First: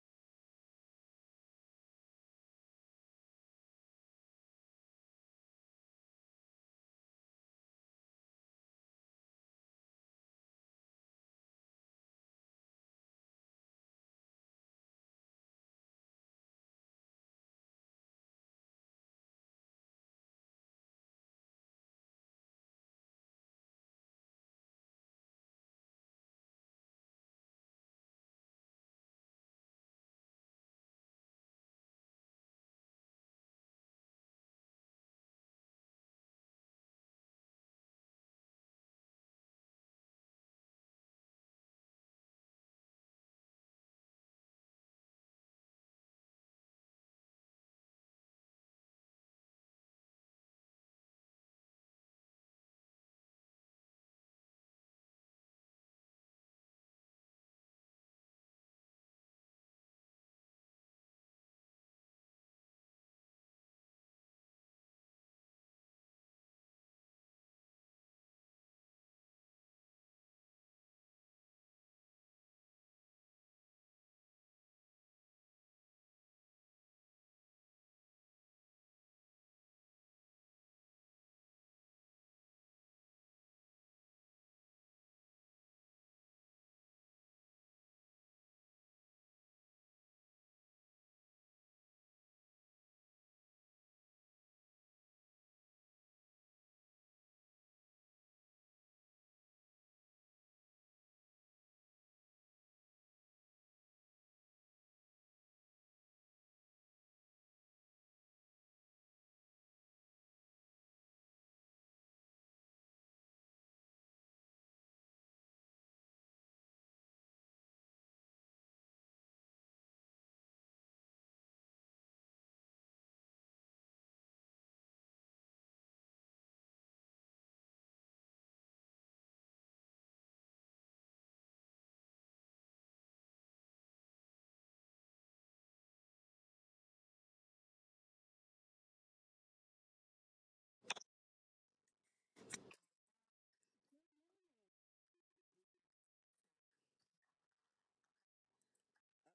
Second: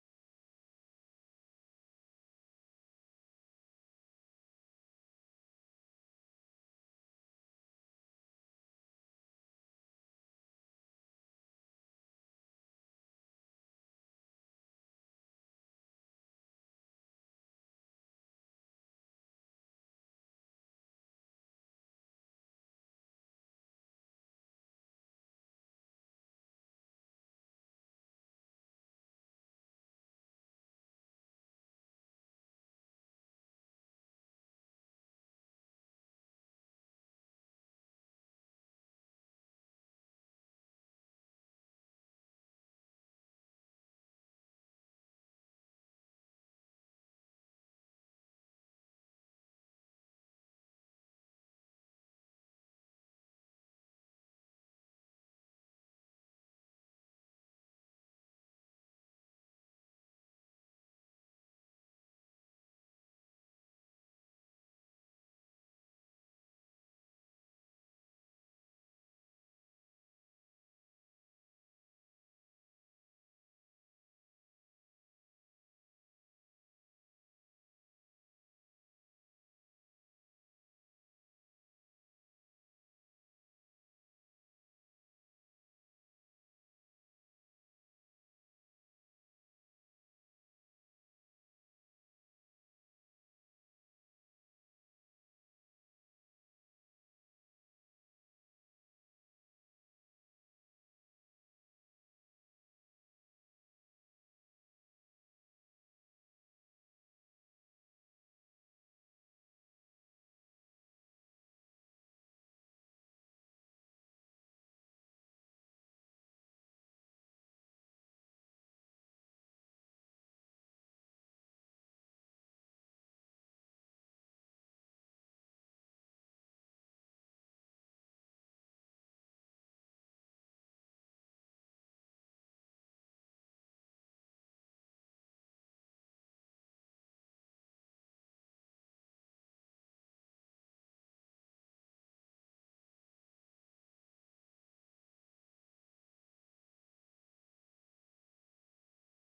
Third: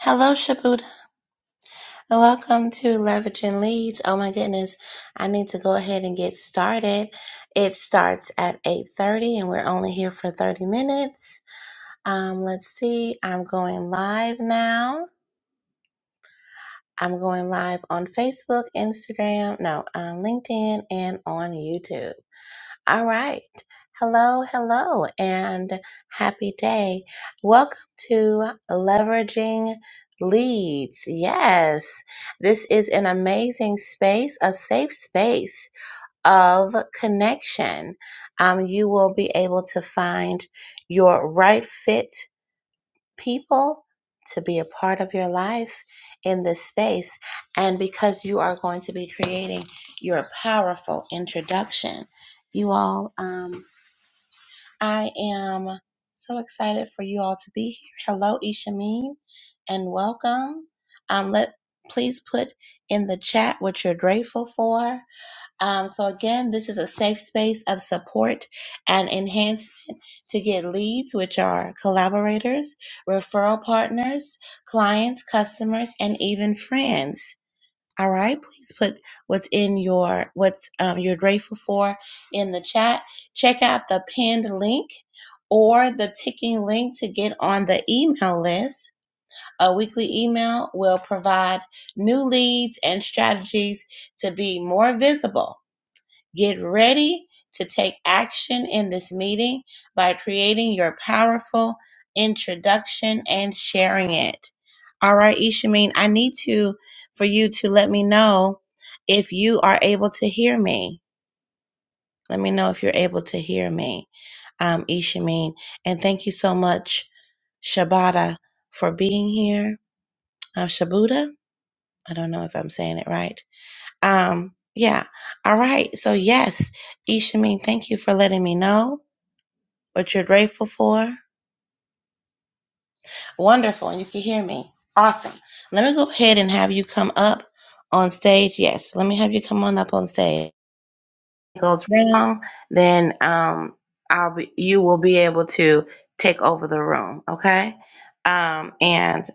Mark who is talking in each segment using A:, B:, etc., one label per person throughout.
A: Hello, Shabuda, and welcome to Leveraging Leads. Oh my goodness, I need to go ahead and get started. It starts at 8.30 and we're only here for 30 minutes. Um, let's see, I'm going live now. I'm going live on Facebook, Instagram, no, on LinkedIn, and on YouTube. All right. Hello, hello, and happy day. Welcome to Leveraging Leads. Yes, this is an amazing space, a safe space of connection. Um, you will be able to find your right fit people to be a part of your life in this space. And because you are going to be creating your powerful introduction, you all. Um, I am so excited for you all to be here. Hello, Ishameen, and welcome. Um, let please put in the chat what you're grateful for. Um, so again, this is a safe space of support and enhancement to get leads, which are collaborators, referral partners, clients, customers, and even friends. All right, please put what's in your what's um, you're grateful for in the chat. Check out the pinned link or the ticking link to get on the email list. A weekly email will provide new leads and strategies to be more visible Get ready to take action in this meeting by creating your powerful introduction and sharing it. All right, Ishameen, I need to for you to let me know if you are able to hear me. Let me know if you're able to hear me, um, Ishameen. And thank you so much, Shabata, for being here. Um, Shabuda, I don't know if I'm saying it right um, yeah. All right. So yes, Ishamin, thank you for letting me know what you're grateful for. Wonderful, and you can hear me. Awesome. Let me go ahead and have you come up on stage. Yes, let me have you come on up on stage. it goes round. then um, I'll be. You will be able to take over the room. Okay. Um, and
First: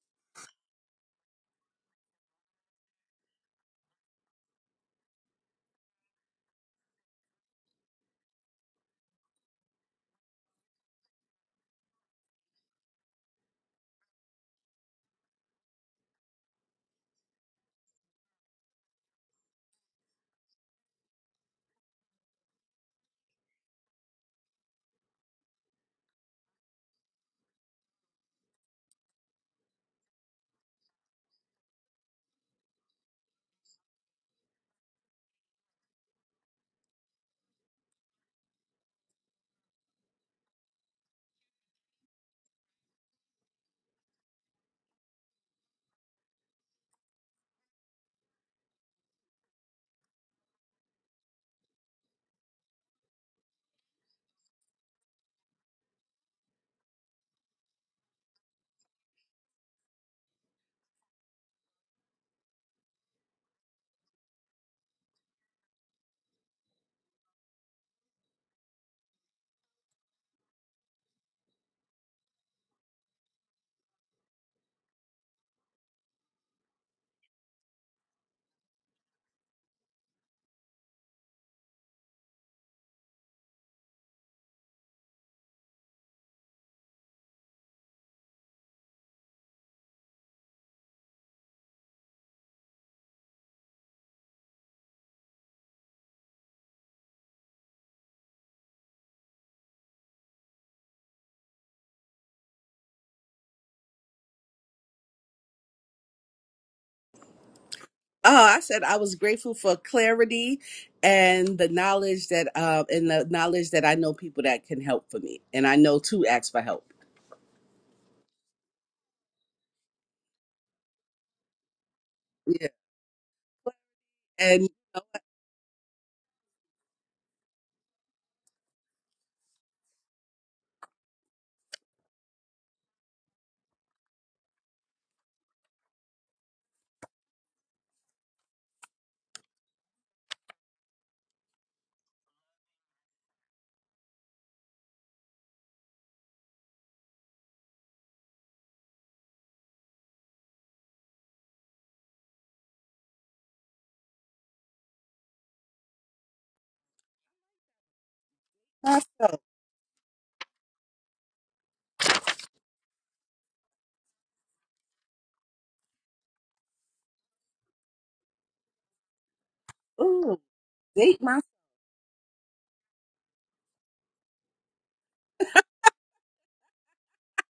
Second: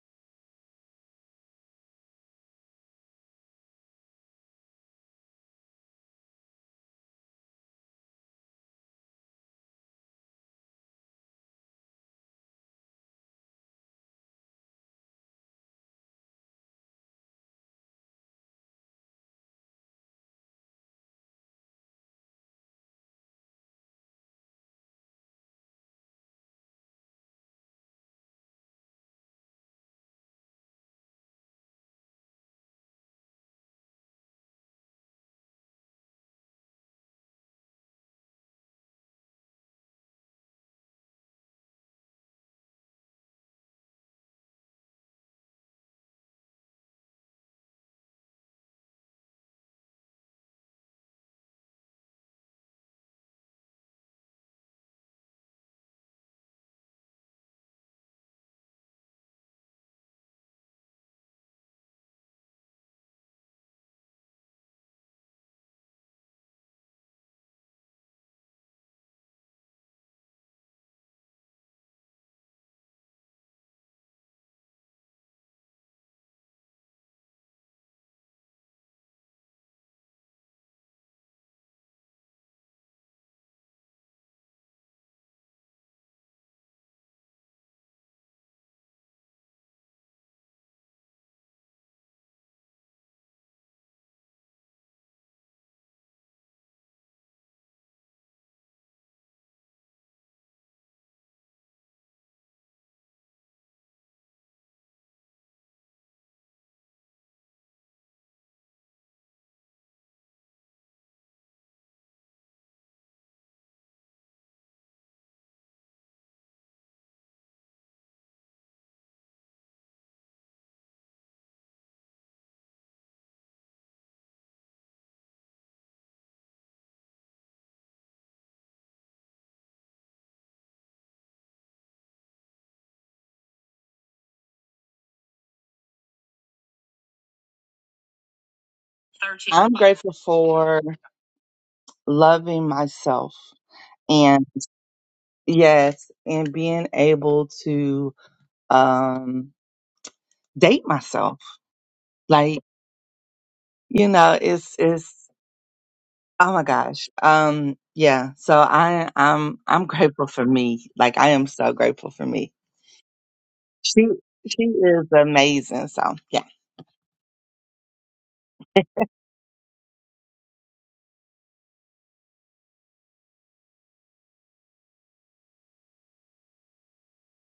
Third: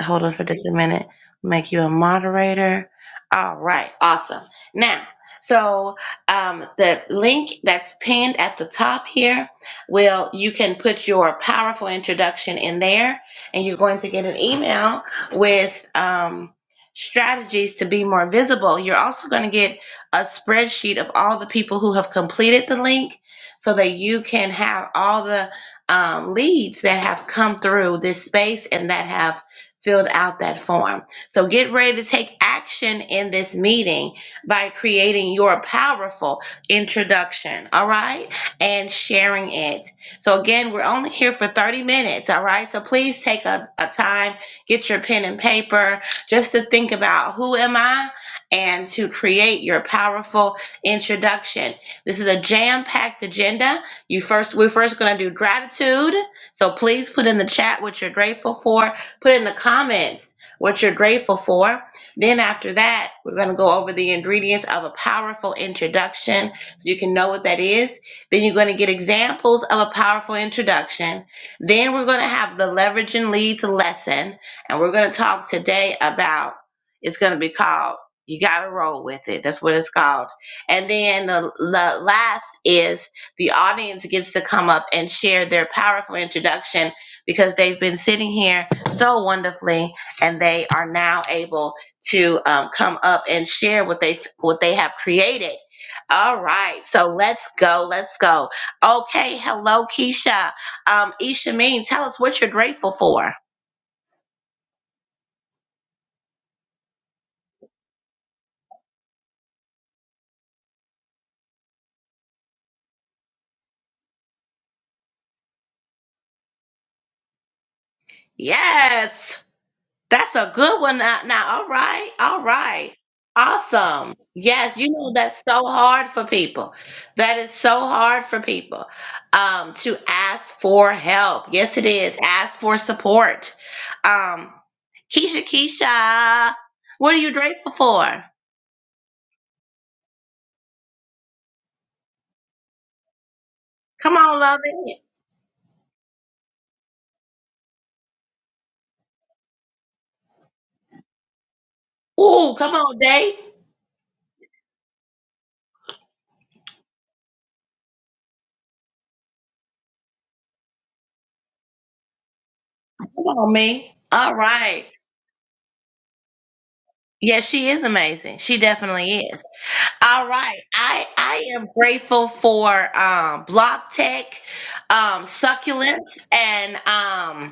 A: hold on for just a minute. Make you a moderator. All right, awesome. Now, so um, the link that's pinned at the top here, will you can put your powerful introduction in there, and you're going to get an email with um, strategies to be more visible. You're also going to get a spreadsheet of all the people who have completed the link, so that you can have all the um, leads that have come through this space and that have filled out that form. So get ready to take action in this meeting by creating your powerful introduction, all right? And sharing it. So again, we're only here for 30 minutes, all right? So please take a, a time, get your pen and paper just to think about who am I and to create your powerful introduction. This is a jam-packed agenda. You first we're first going to do gratitude. So please put in the chat what you're grateful for Put in the comments what you're grateful for. Then, after that, we're going to go over the ingredients of a powerful introduction so you can know what that is. Then, you're going to get examples of a powerful introduction. Then, we're going to have the leverage and leads lesson. And we're going to talk today about it's going to be called You Gotta Roll With It. That's what it's called. And then the, the last is the audience gets to come up and share their powerful introduction because they've been sitting here so wonderfully, and they are now able to um, come up and share what they what they have created. All right, so let's go, let's go. Okay, hello, Keisha. Um, Isha tell us what you're grateful for.
B: Oh, I said I was grateful for clarity and the knowledge that uh and the knowledge that I know people that can help for me. And I know to ask for help.
A: Yes. That's a good one. Now, now, all right, all
B: Yeah.
A: right, awesome.
B: And
A: Yes, you know that's so hard for people. That is so hard for people um, to ask for help. Yes, it is. Ask for support. Um, Keisha, Keisha, what are you grateful for?
C: 13 I'm grateful for loving myself
A: Come on,
C: and
A: love it.
C: yes, and being able to um date myself.
A: Ooh,
C: Like,
A: come on, day.
C: you know, it's it's oh my gosh. Um yeah, so I
B: myself.
C: I'm I'm grateful for me. Like I am so grateful for me.
A: Come on, me.
C: She
A: All
C: she
A: right.
C: is amazing. So, yeah.
A: Yes, she is amazing. She definitely is. All
B: Ooh,
A: right. I
B: date myself.
A: I am grateful for um Block Tech, um Succulents and um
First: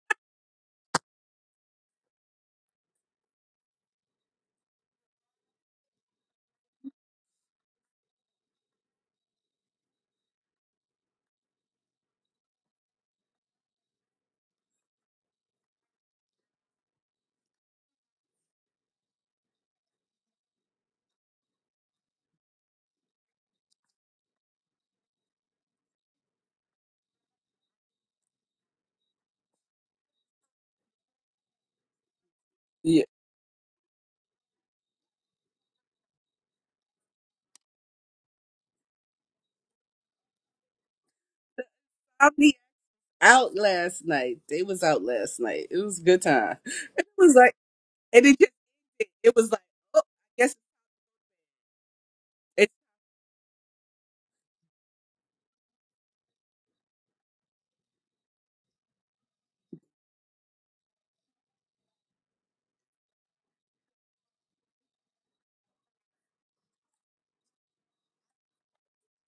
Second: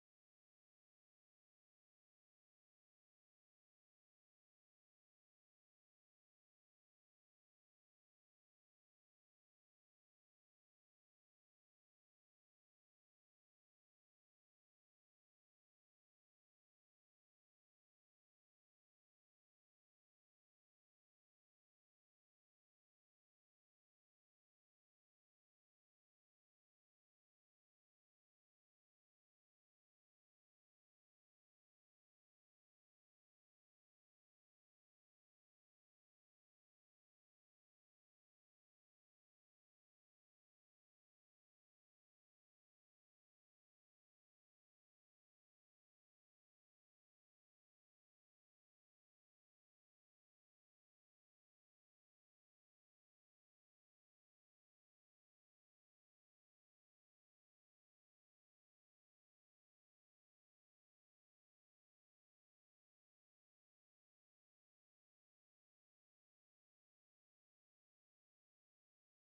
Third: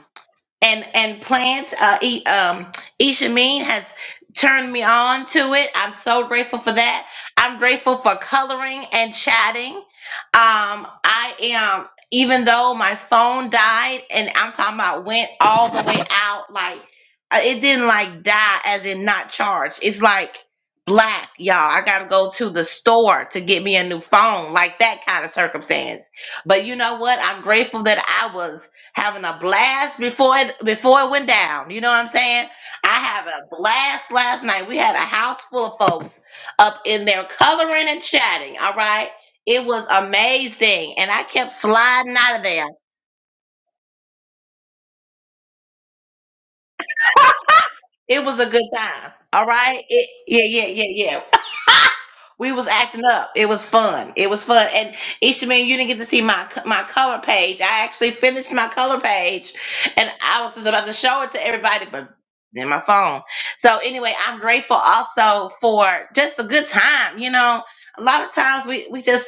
A: and and plants. Uh, e, um, Ishameen has turned me on to it. I'm so grateful for that. I'm grateful for coloring and chatting. Um, I am even though my phone died, and I'm talking about went all the way out. Like uh, it didn't like die, as in not charged. It's like black, y'all. I gotta go to the store to get me a new phone, like that kind of circumstance. But you know what? I'm grateful that I was having a blast before it before it went down. You know what I'm saying? I
B: Yeah.
A: had a blast last night. We had a house full of folks up in there coloring and chatting. All right. It was amazing. And I kept sliding
B: I'll
A: out of
B: be
A: there.
B: out last night. They was out last night. It was a good time. It was like
A: It
B: and it
A: was a
B: just
A: good time.
B: it
A: All
B: was like,
A: right.
B: oh,
A: It,
B: I
A: yeah,
B: guess
A: yeah, yeah, yeah. We was
B: it,
A: acting up. It was fun. It was fun. And Ishamin, you didn't get to see my my color page. I actually finished my color page, and I was just about to show it to everybody, but then my phone. So anyway, I'm grateful also for just a good time. You know, a lot of times we we just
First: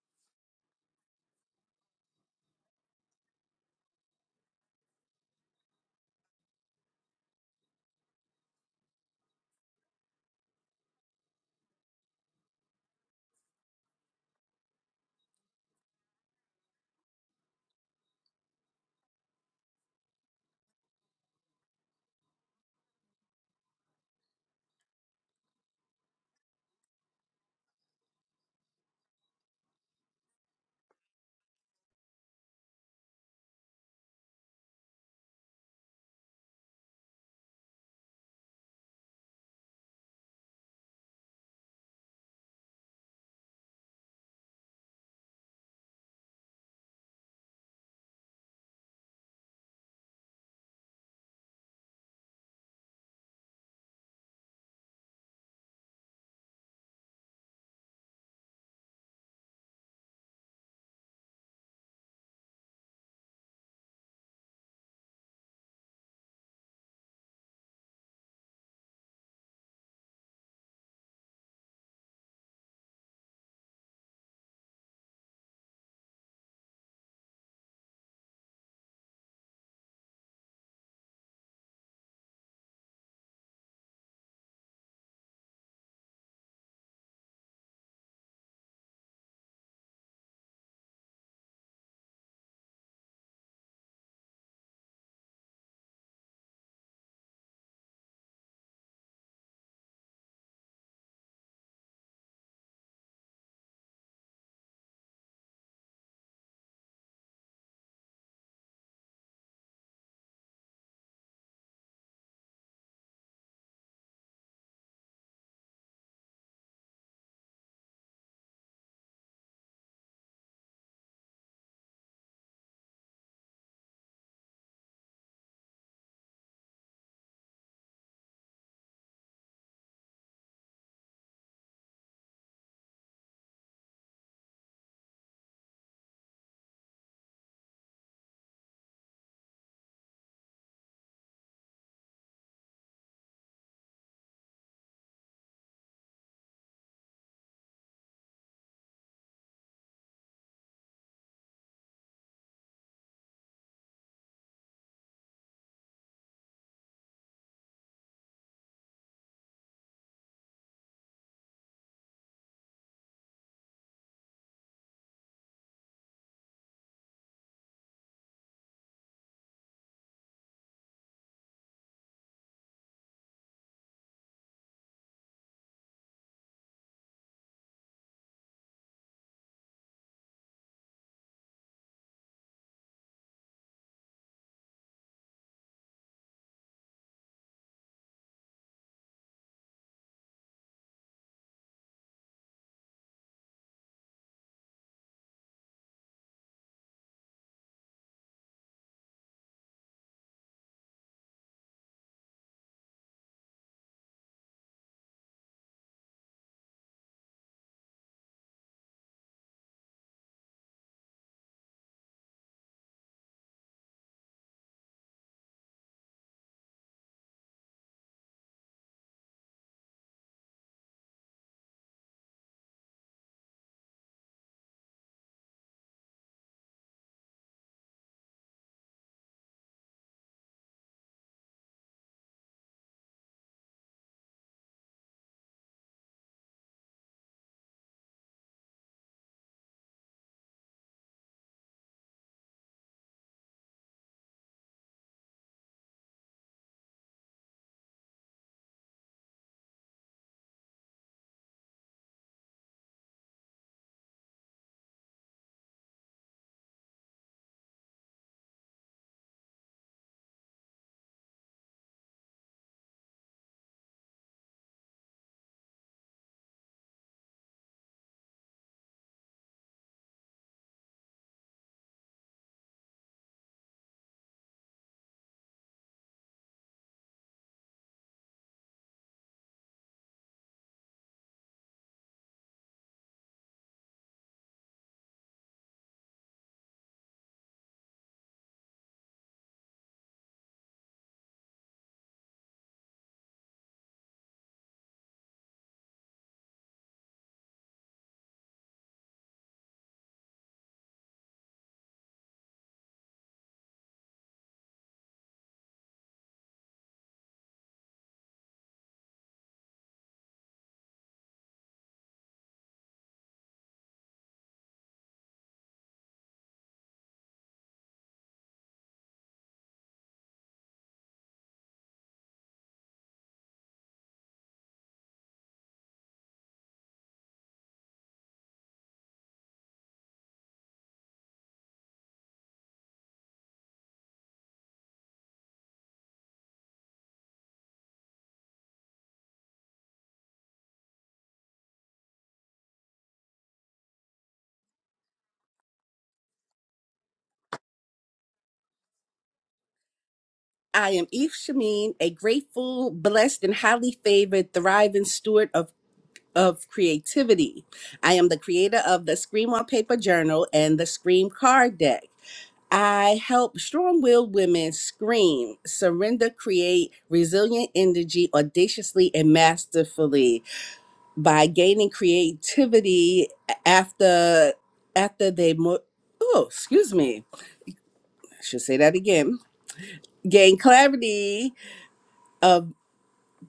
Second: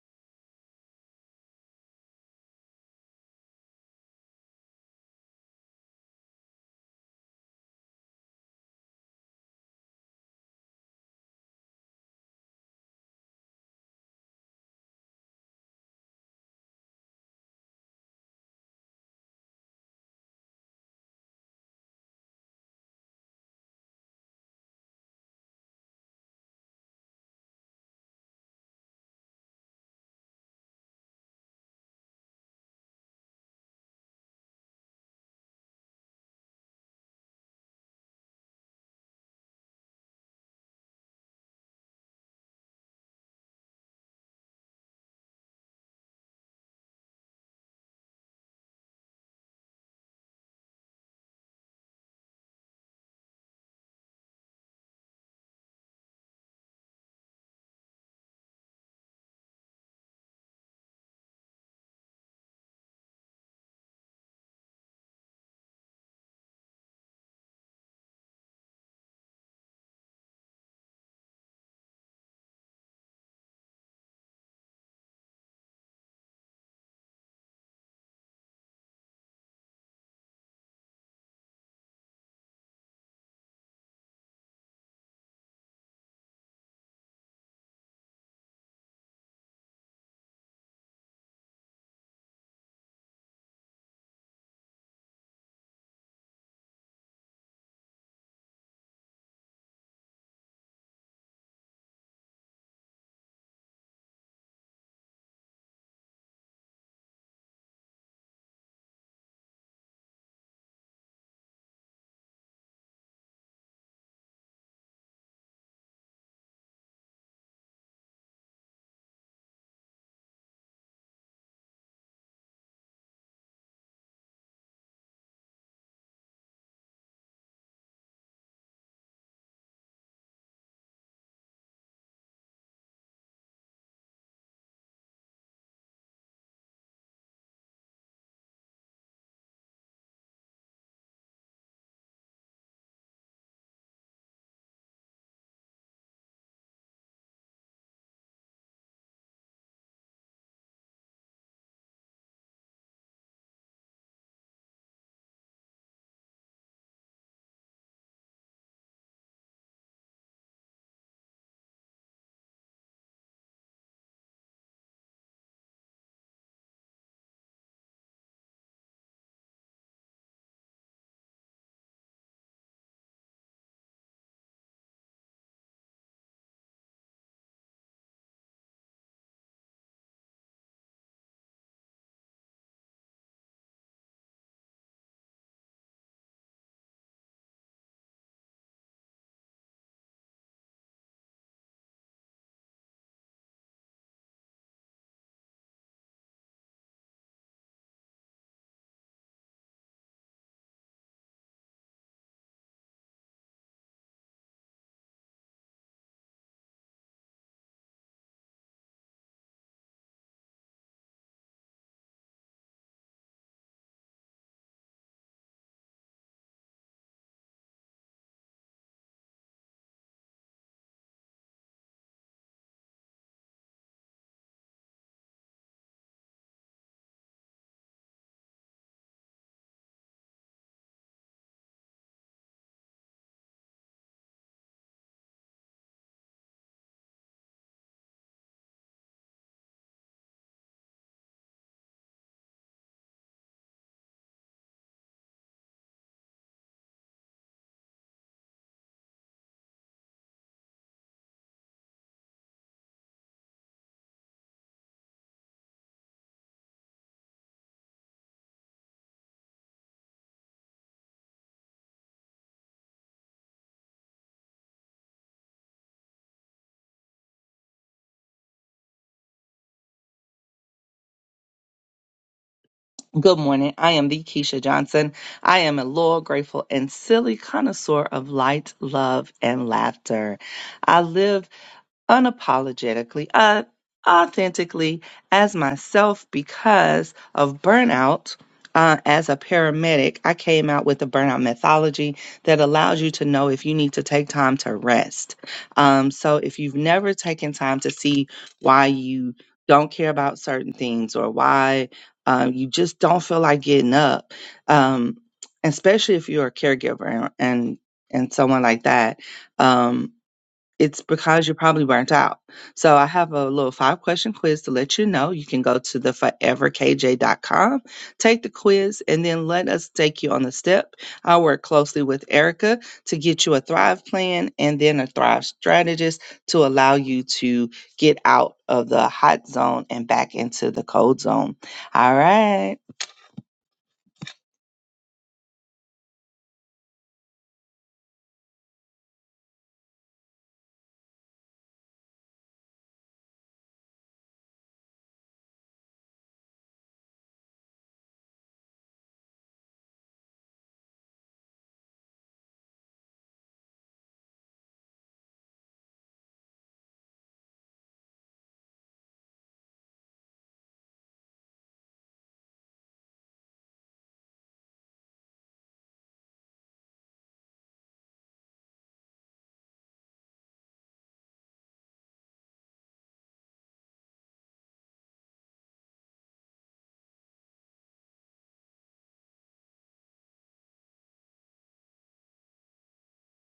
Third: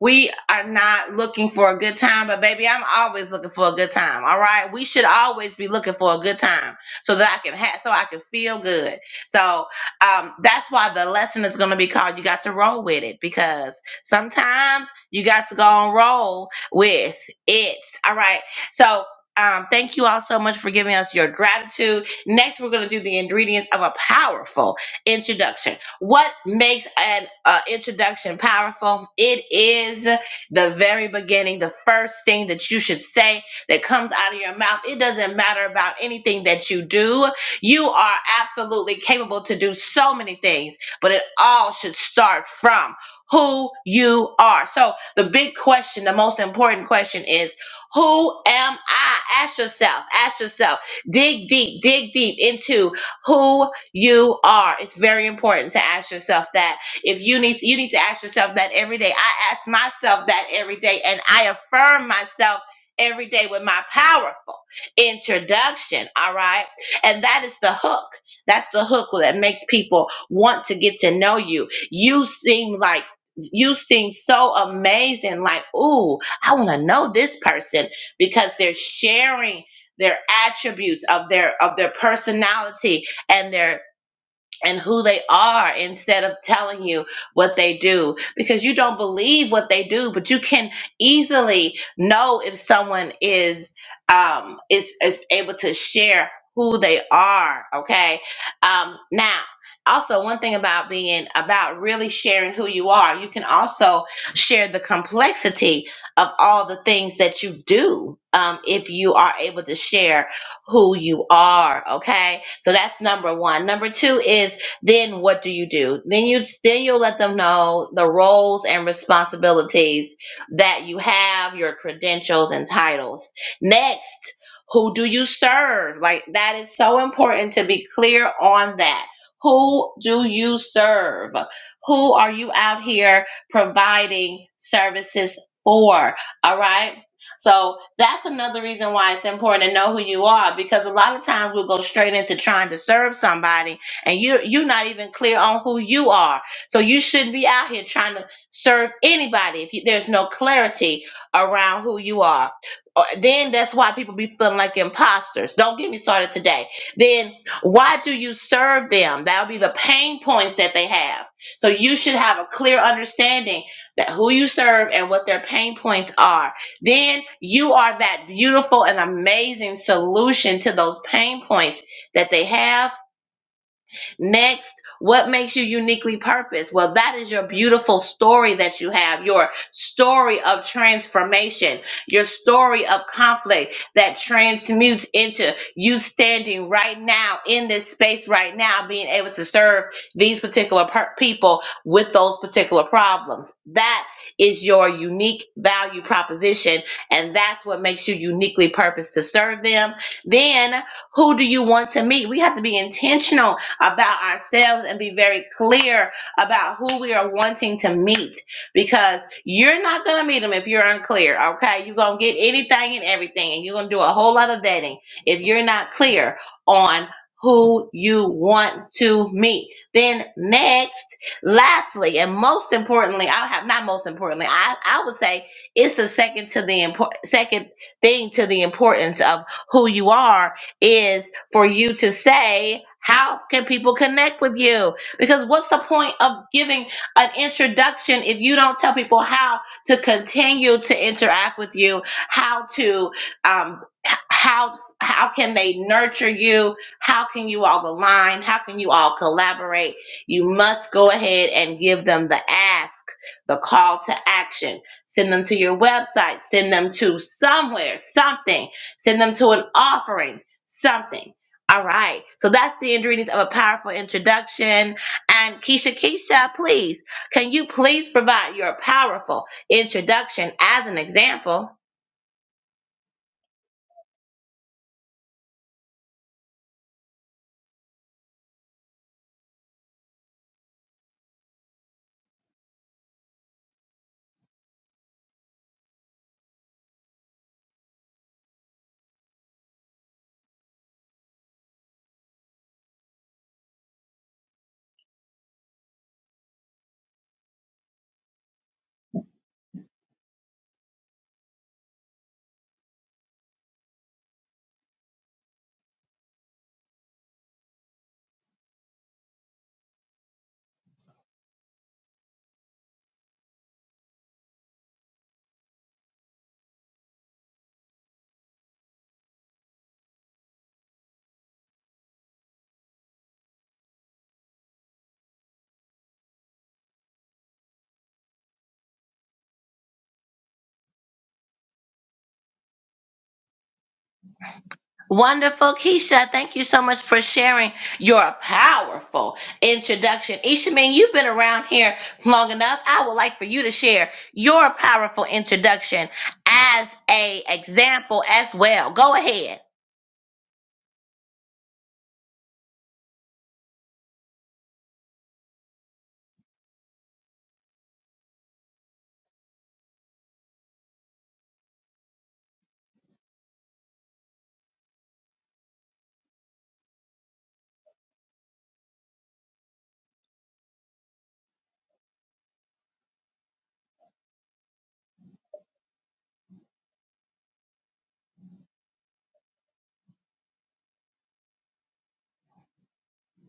A: we are not looking for a good time, but baby, I'm always looking for a good time. All right. We should always be looking for a good time so that I can have, so I can feel good. So, um, that's why the lesson is going to be called, you got to roll with it because sometimes you got to go and roll with it. All right. So, um, thank you all so much for giving us your gratitude. Next, we're going to do the ingredients of a powerful introduction. What makes an uh, introduction powerful? It is the very beginning, the first thing that you should say that comes out of your mouth. It doesn't matter about anything that you do. You are absolutely capable to do so many things, but it all should start from who you are. So, the big question, the most important question is who am I? Ask yourself, ask yourself, dig deep, dig deep into who you are. It's very important to ask yourself that. If you need to, you need to ask yourself that every day. I ask myself that every day and I affirm myself every day with my powerful introduction, all right? And that is the hook. That's the hook that makes people want to get to know you. You seem like you seem so amazing like, "Ooh, I want to know this person because they're sharing their attributes of their of their personality and their and who they are instead of telling you what they do because you don't believe what they do but you can easily know if someone is um is is able to share who they are okay um now also one thing about being about really sharing who you are you can also share the complexity of all the things that you do um, if you are able to share who you are. Okay. So that's number one. Number two is then what do you do? Then you then you'll let them know the roles and responsibilities that you have, your credentials and titles. Next, who do you serve? Like that is so important to be clear on that. Who do you serve? Who are you out here providing services for? All right. So that's another reason why it's important to know who you are because a lot of times we'll go straight into trying to serve somebody and you you're not even clear on who you are so you shouldn't be out here trying to serve anybody if you, there's no clarity around who you are Uh, then that's why people be feeling like imposters don't get me started today then why do you serve them that'll be the pain points that they have so you should have a clear understanding that who you serve and what their pain points are then you are that beautiful and amazing solution to those pain points that they have Next, what makes you uniquely purposed? Well, that is your beautiful story that you have, your story of transformation, your story of conflict that transmutes into you standing right now in this space right now, being able to serve these particular per- people with those particular problems. That is your unique value proposition, and that's what makes you uniquely purposed to serve them. Then, who do you want to meet? We have to be intentional about ourselves and be very clear about who we are wanting to meet because you're not going to meet them if you're unclear, okay? You're going to get anything and everything, and you're going to do a whole lot of vetting if you're not clear on who you want to meet. Then, next, lastly, and most importantly, I have not most importantly, I, I would say it's the second to the important second thing to the importance of who you are is for you to say, how can people connect with you? Because what's the point of giving an introduction if you don't tell people how to continue to interact with you, how to, um, h- how how can they nurture you? How can you all align? How can you all collaborate? You must go ahead and give them the ask, the call to action. Send them to your website. Send them to somewhere, something send them to an offering something. All right. So that's the ingredients of a powerful introduction. And Keisha, Keisha, please, can you please provide your powerful introduction as an example?
C: Good morning. I am the Keisha Johnson. I am a loyal, grateful, and silly connoisseur of light, love, and laughter. I live unapologetically, uh, authentically as myself because of burnout. Uh, as a paramedic, I came out with a burnout methodology that allows you to know if you need to take time to rest. Um, so, if you've never taken time to see why you don't care about certain things or why um, you just don't feel like getting up, um, especially if you're a caregiver and and, and someone like that, um, it's because you're probably burnt out. So I have a little five question quiz to let you know. You can go to the foreverkj.com, take the quiz, and then let us take you on the step. I work closely with Erica to get you a Thrive plan and then a Thrive strategist to allow you to get out of the hot zone and back into the cold zone. All right.
A: Wonderful, Keisha. Thank you so much for sharing your powerful introduction. Ishamin, you've been around here long enough. I would like for you to share your powerful introduction as a example as well. Go ahead.
B: I am Eve Shamin, a grateful, blessed, and highly favored, thriving steward of of creativity. I am the creator of the Scream on Paper Journal and the Scream Card Deck. I help strong willed women scream, surrender, create resilient energy audaciously and masterfully by gaining creativity after after they mo- oh excuse me I should say that again gain clarity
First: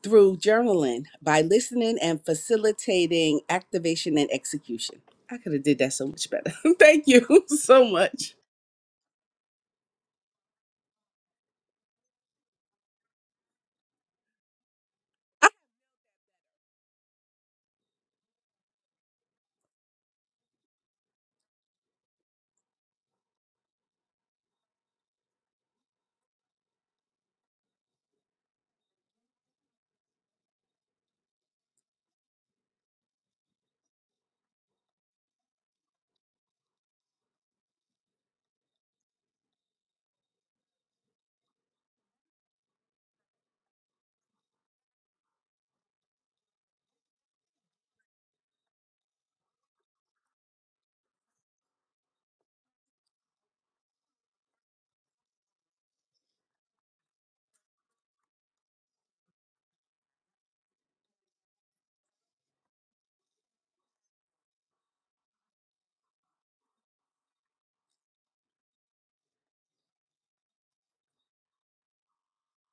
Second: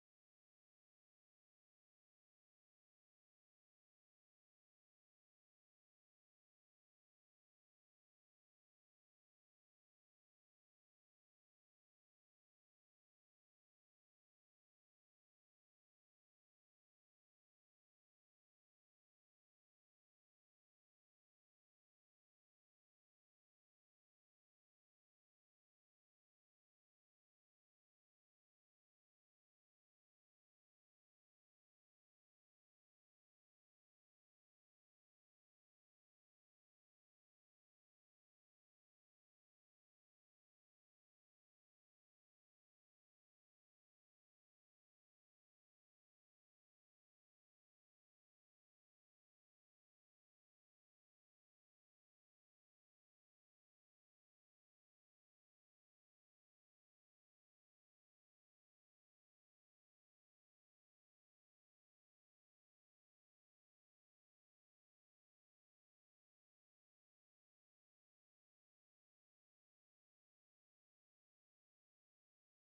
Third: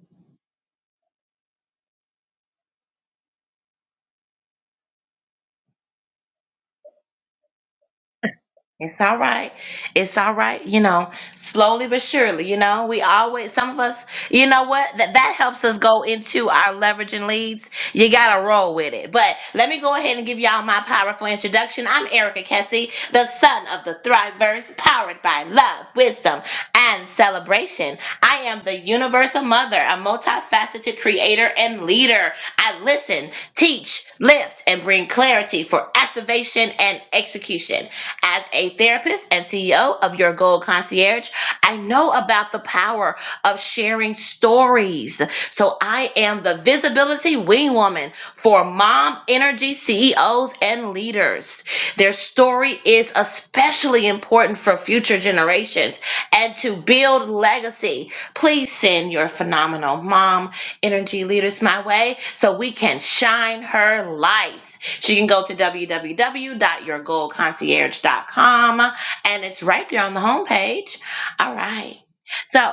B: through journaling by listening and facilitating activation and execution. I could have did that so much better. Thank you so much.
A: It's all right. It's all right. You know, slowly but surely, you know, we always, some of us, you know what? That, that helps us go into our leveraging leads. You got to roll with it. But let me go ahead and give y'all my powerful introduction. I'm Erica Kessie, the son of the Thriveverse, powered by love, wisdom, and celebration. I am the universal mother, a multifaceted creator and leader. I listen, teach, lift, and bring clarity for activation and execution. As a therapist and CEO of Your Gold Concierge, I know about the power of sharing stories. So I am the visibility wing woman for mom energy CEOs and leaders. Their story is especially important for future generations and to build legacy. Please send your phenomenal mom energy leaders my way so we can shine her light. She can go to w w w dot your goal concierge dot com and it's right there on the homepage. All right. So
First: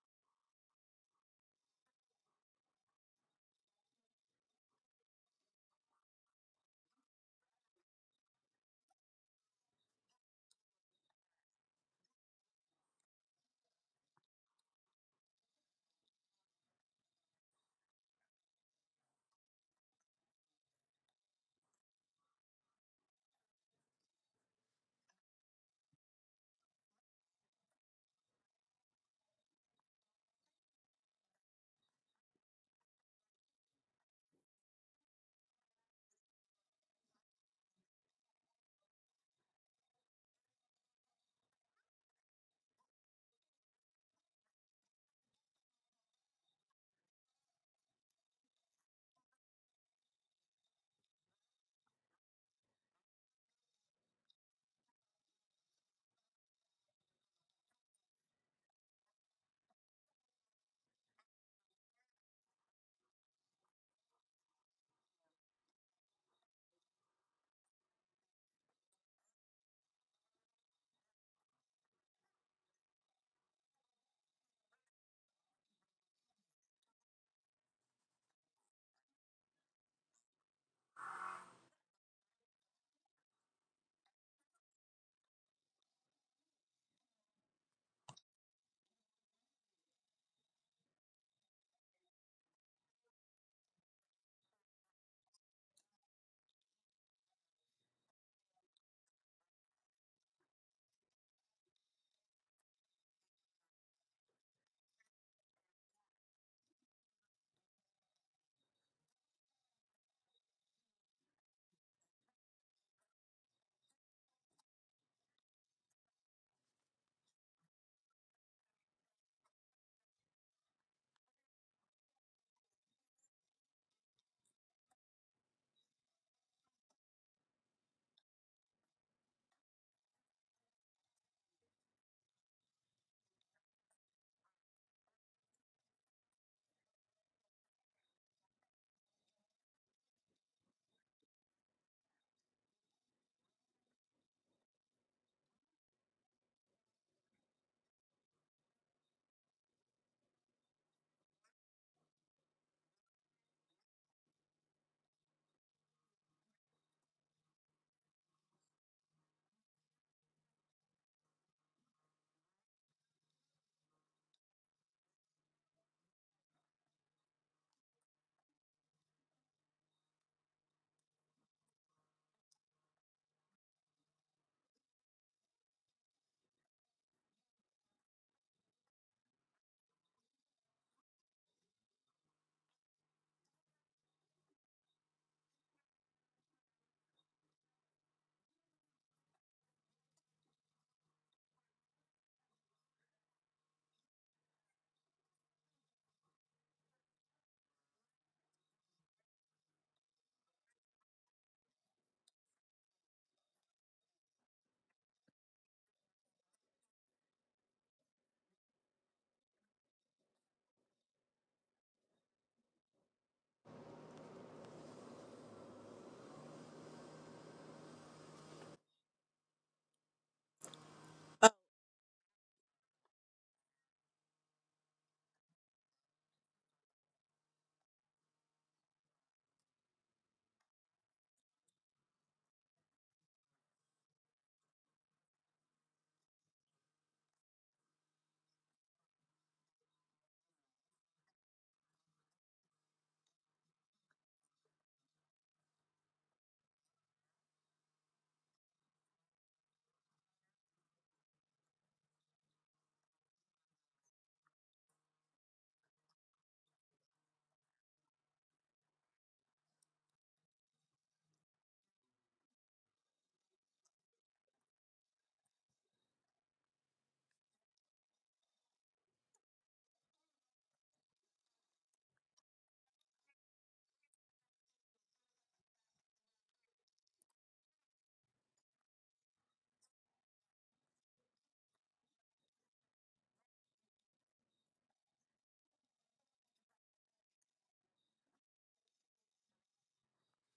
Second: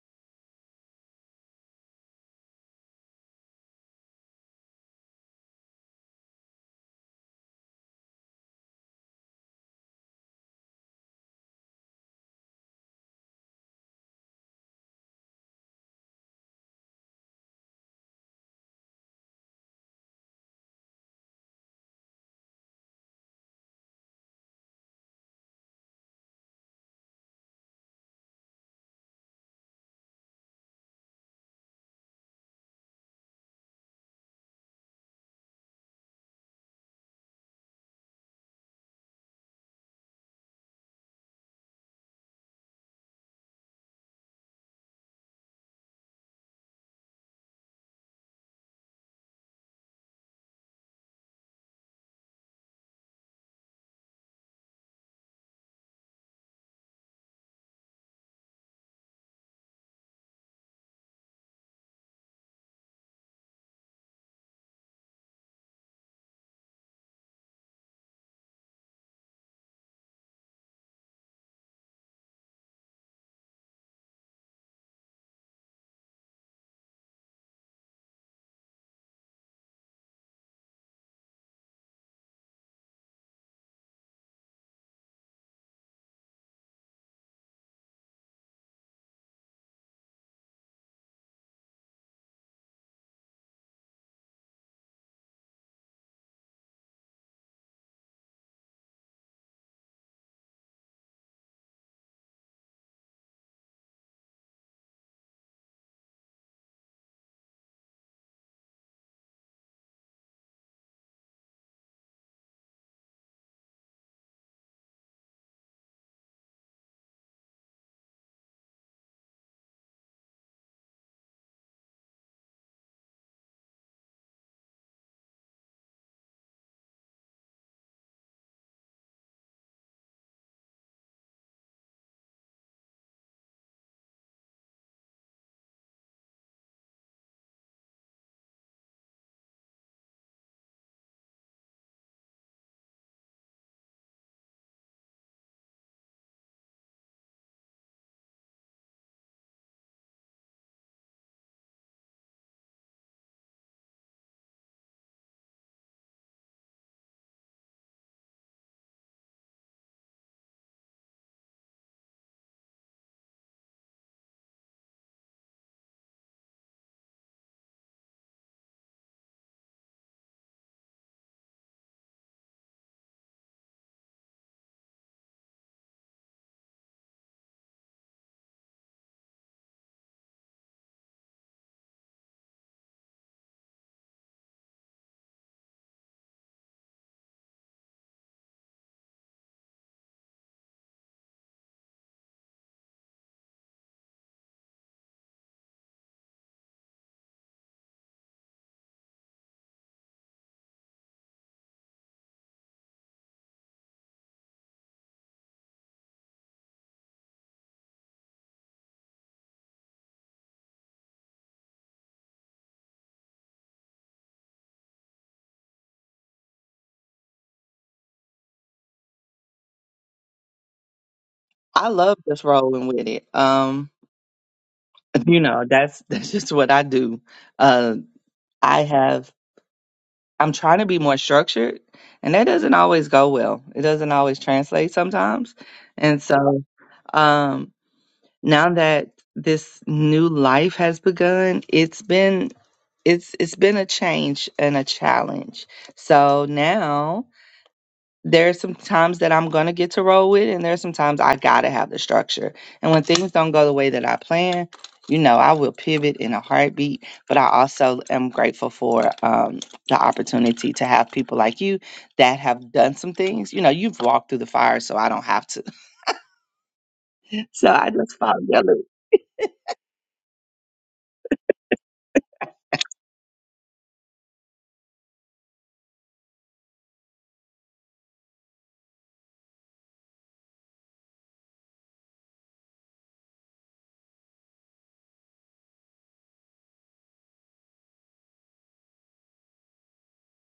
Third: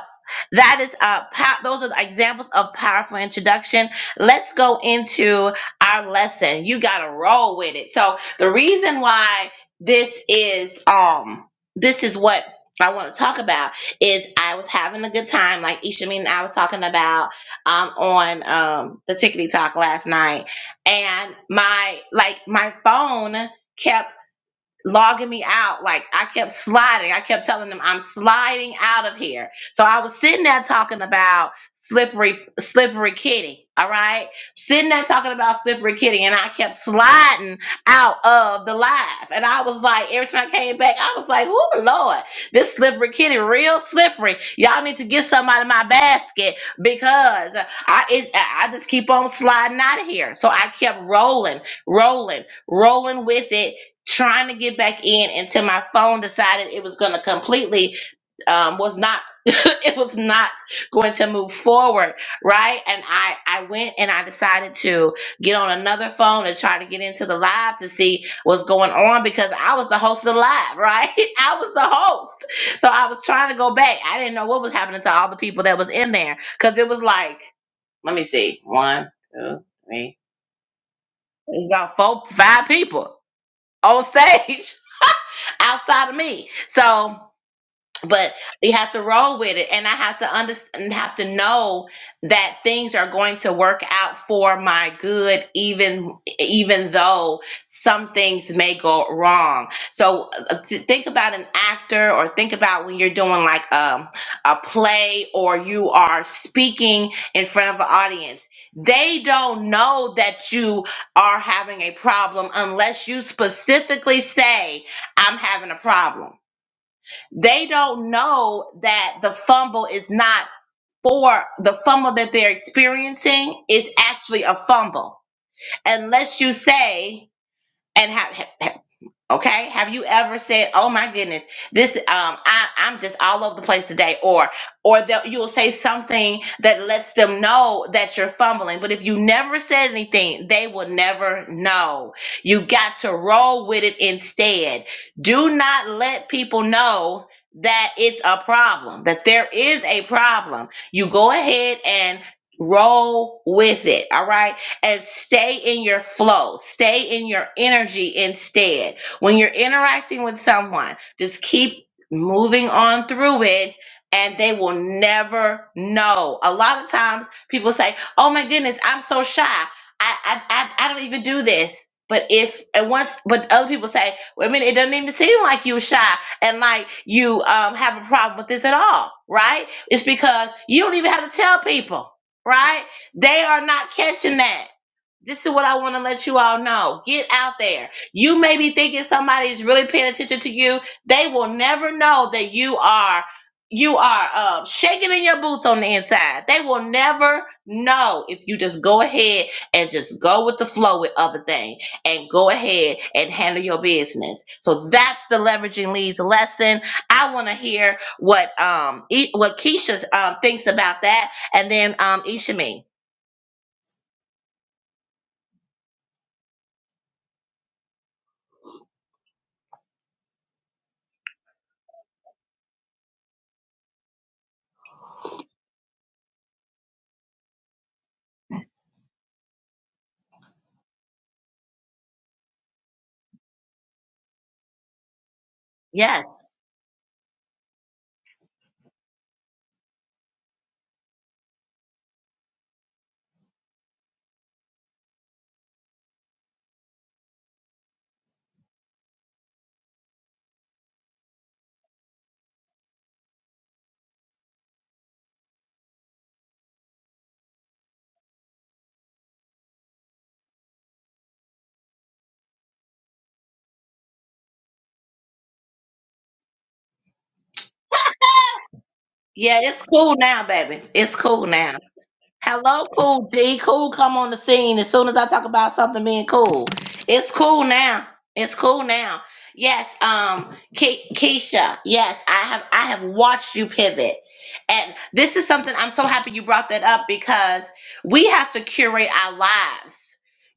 A: that is uh pow- those are the examples of powerful introduction. Let's go into our lesson. You got to roll with it. So the reason why this is um this is what I want to talk about is I was having a good time like Ishameen and I was talking about um on um the Tickety Talk last night and my like my phone kept logging me out. Like I kept sliding. I kept telling them I'm sliding out of here. So I was sitting there talking about slippery slippery kitty. All right. Sitting there talking about slippery kitty and I kept sliding out of the live. And I was like, every time I came back, I was like, oh Lord, this slippery kitty real slippery. Y'all need to get some out of my basket because I it, I I just keep on sliding out of here. So I kept rolling, rolling, rolling with it trying to get back in until my phone decided it was going to completely um, was not it was not going to move forward right and i i went and i decided to get on another phone and try to get into the live to see what's going on because i was the host of the live right i was the host so i was trying to go back i didn't know what was happening to all the people that was in there because it was like let me see one two three it's about four five people on stage outside of me. So but you have to roll with it and i have to understand have to know that things are going to work out for my good even even though some things may go wrong so uh, th- think about an actor or think about when you're doing like um, a play or you are speaking in front of an audience they don't know that you are having a problem unless you specifically say i'm having a problem they don't know that the fumble is not for the fumble that they're experiencing is actually a fumble unless you say and have Okay. Have you ever said, "Oh my goodness, this um, I I'm just all over the place today," or or that you'll say something that lets them know that you're fumbling. But if you never said anything, they will never know. You got to roll with it instead. Do not let people know that it's a problem. That there is a problem. You go ahead and roll with it. All right and stay in your flow, stay in your energy instead. When you're interacting with someone, just keep moving on through it and they will never know. A lot of times people say, Oh my goodness, I'm so shy. I I I, I don't even do this. But if and once but other people say, well, I mean, it doesn't even seem like you shy and like you um have a problem with this at all, right? It's because you don't even have to tell people, right? They are not catching that this is what I want to let you all know. Get out there. You may be thinking somebody's really paying attention to you. They will never know that you are you are uh, shaking in your boots on the inside. They will never know if you just go ahead and just go with the flow with other things and go ahead and handle your business. So that's the leveraging leads lesson. I want to hear what um e- what Keisha um thinks about that, and then um Ishami.
B: Uh,
C: I love just rolling with it. Um, you know, that's that's just what I do. Uh, I have I'm trying to be more structured, and that doesn't always go well. It doesn't always translate sometimes, and
A: Yes.
C: so. Um, now that this new life has begun, it's been it's it's been a change and a challenge. So now there's some times that I'm gonna get to roll with, and there's some times I gotta have the structure. And when things don't go the way that I plan, you know, I will pivot in a heartbeat. But I also am grateful for um, the opportunity to have people like you that have done some things. You know, you've walked through the fire, so I don't have to. So I just follow your lead.
A: Yeah, it's cool now, baby. It's cool now. Hello, cool D. Cool come on the scene as soon as I talk about something being cool. It's cool now. It's cool now. Yes, um, Ke- Keisha. Yes, I have. I have watched you pivot, and this is something I'm so happy you brought that up because we have to curate our lives.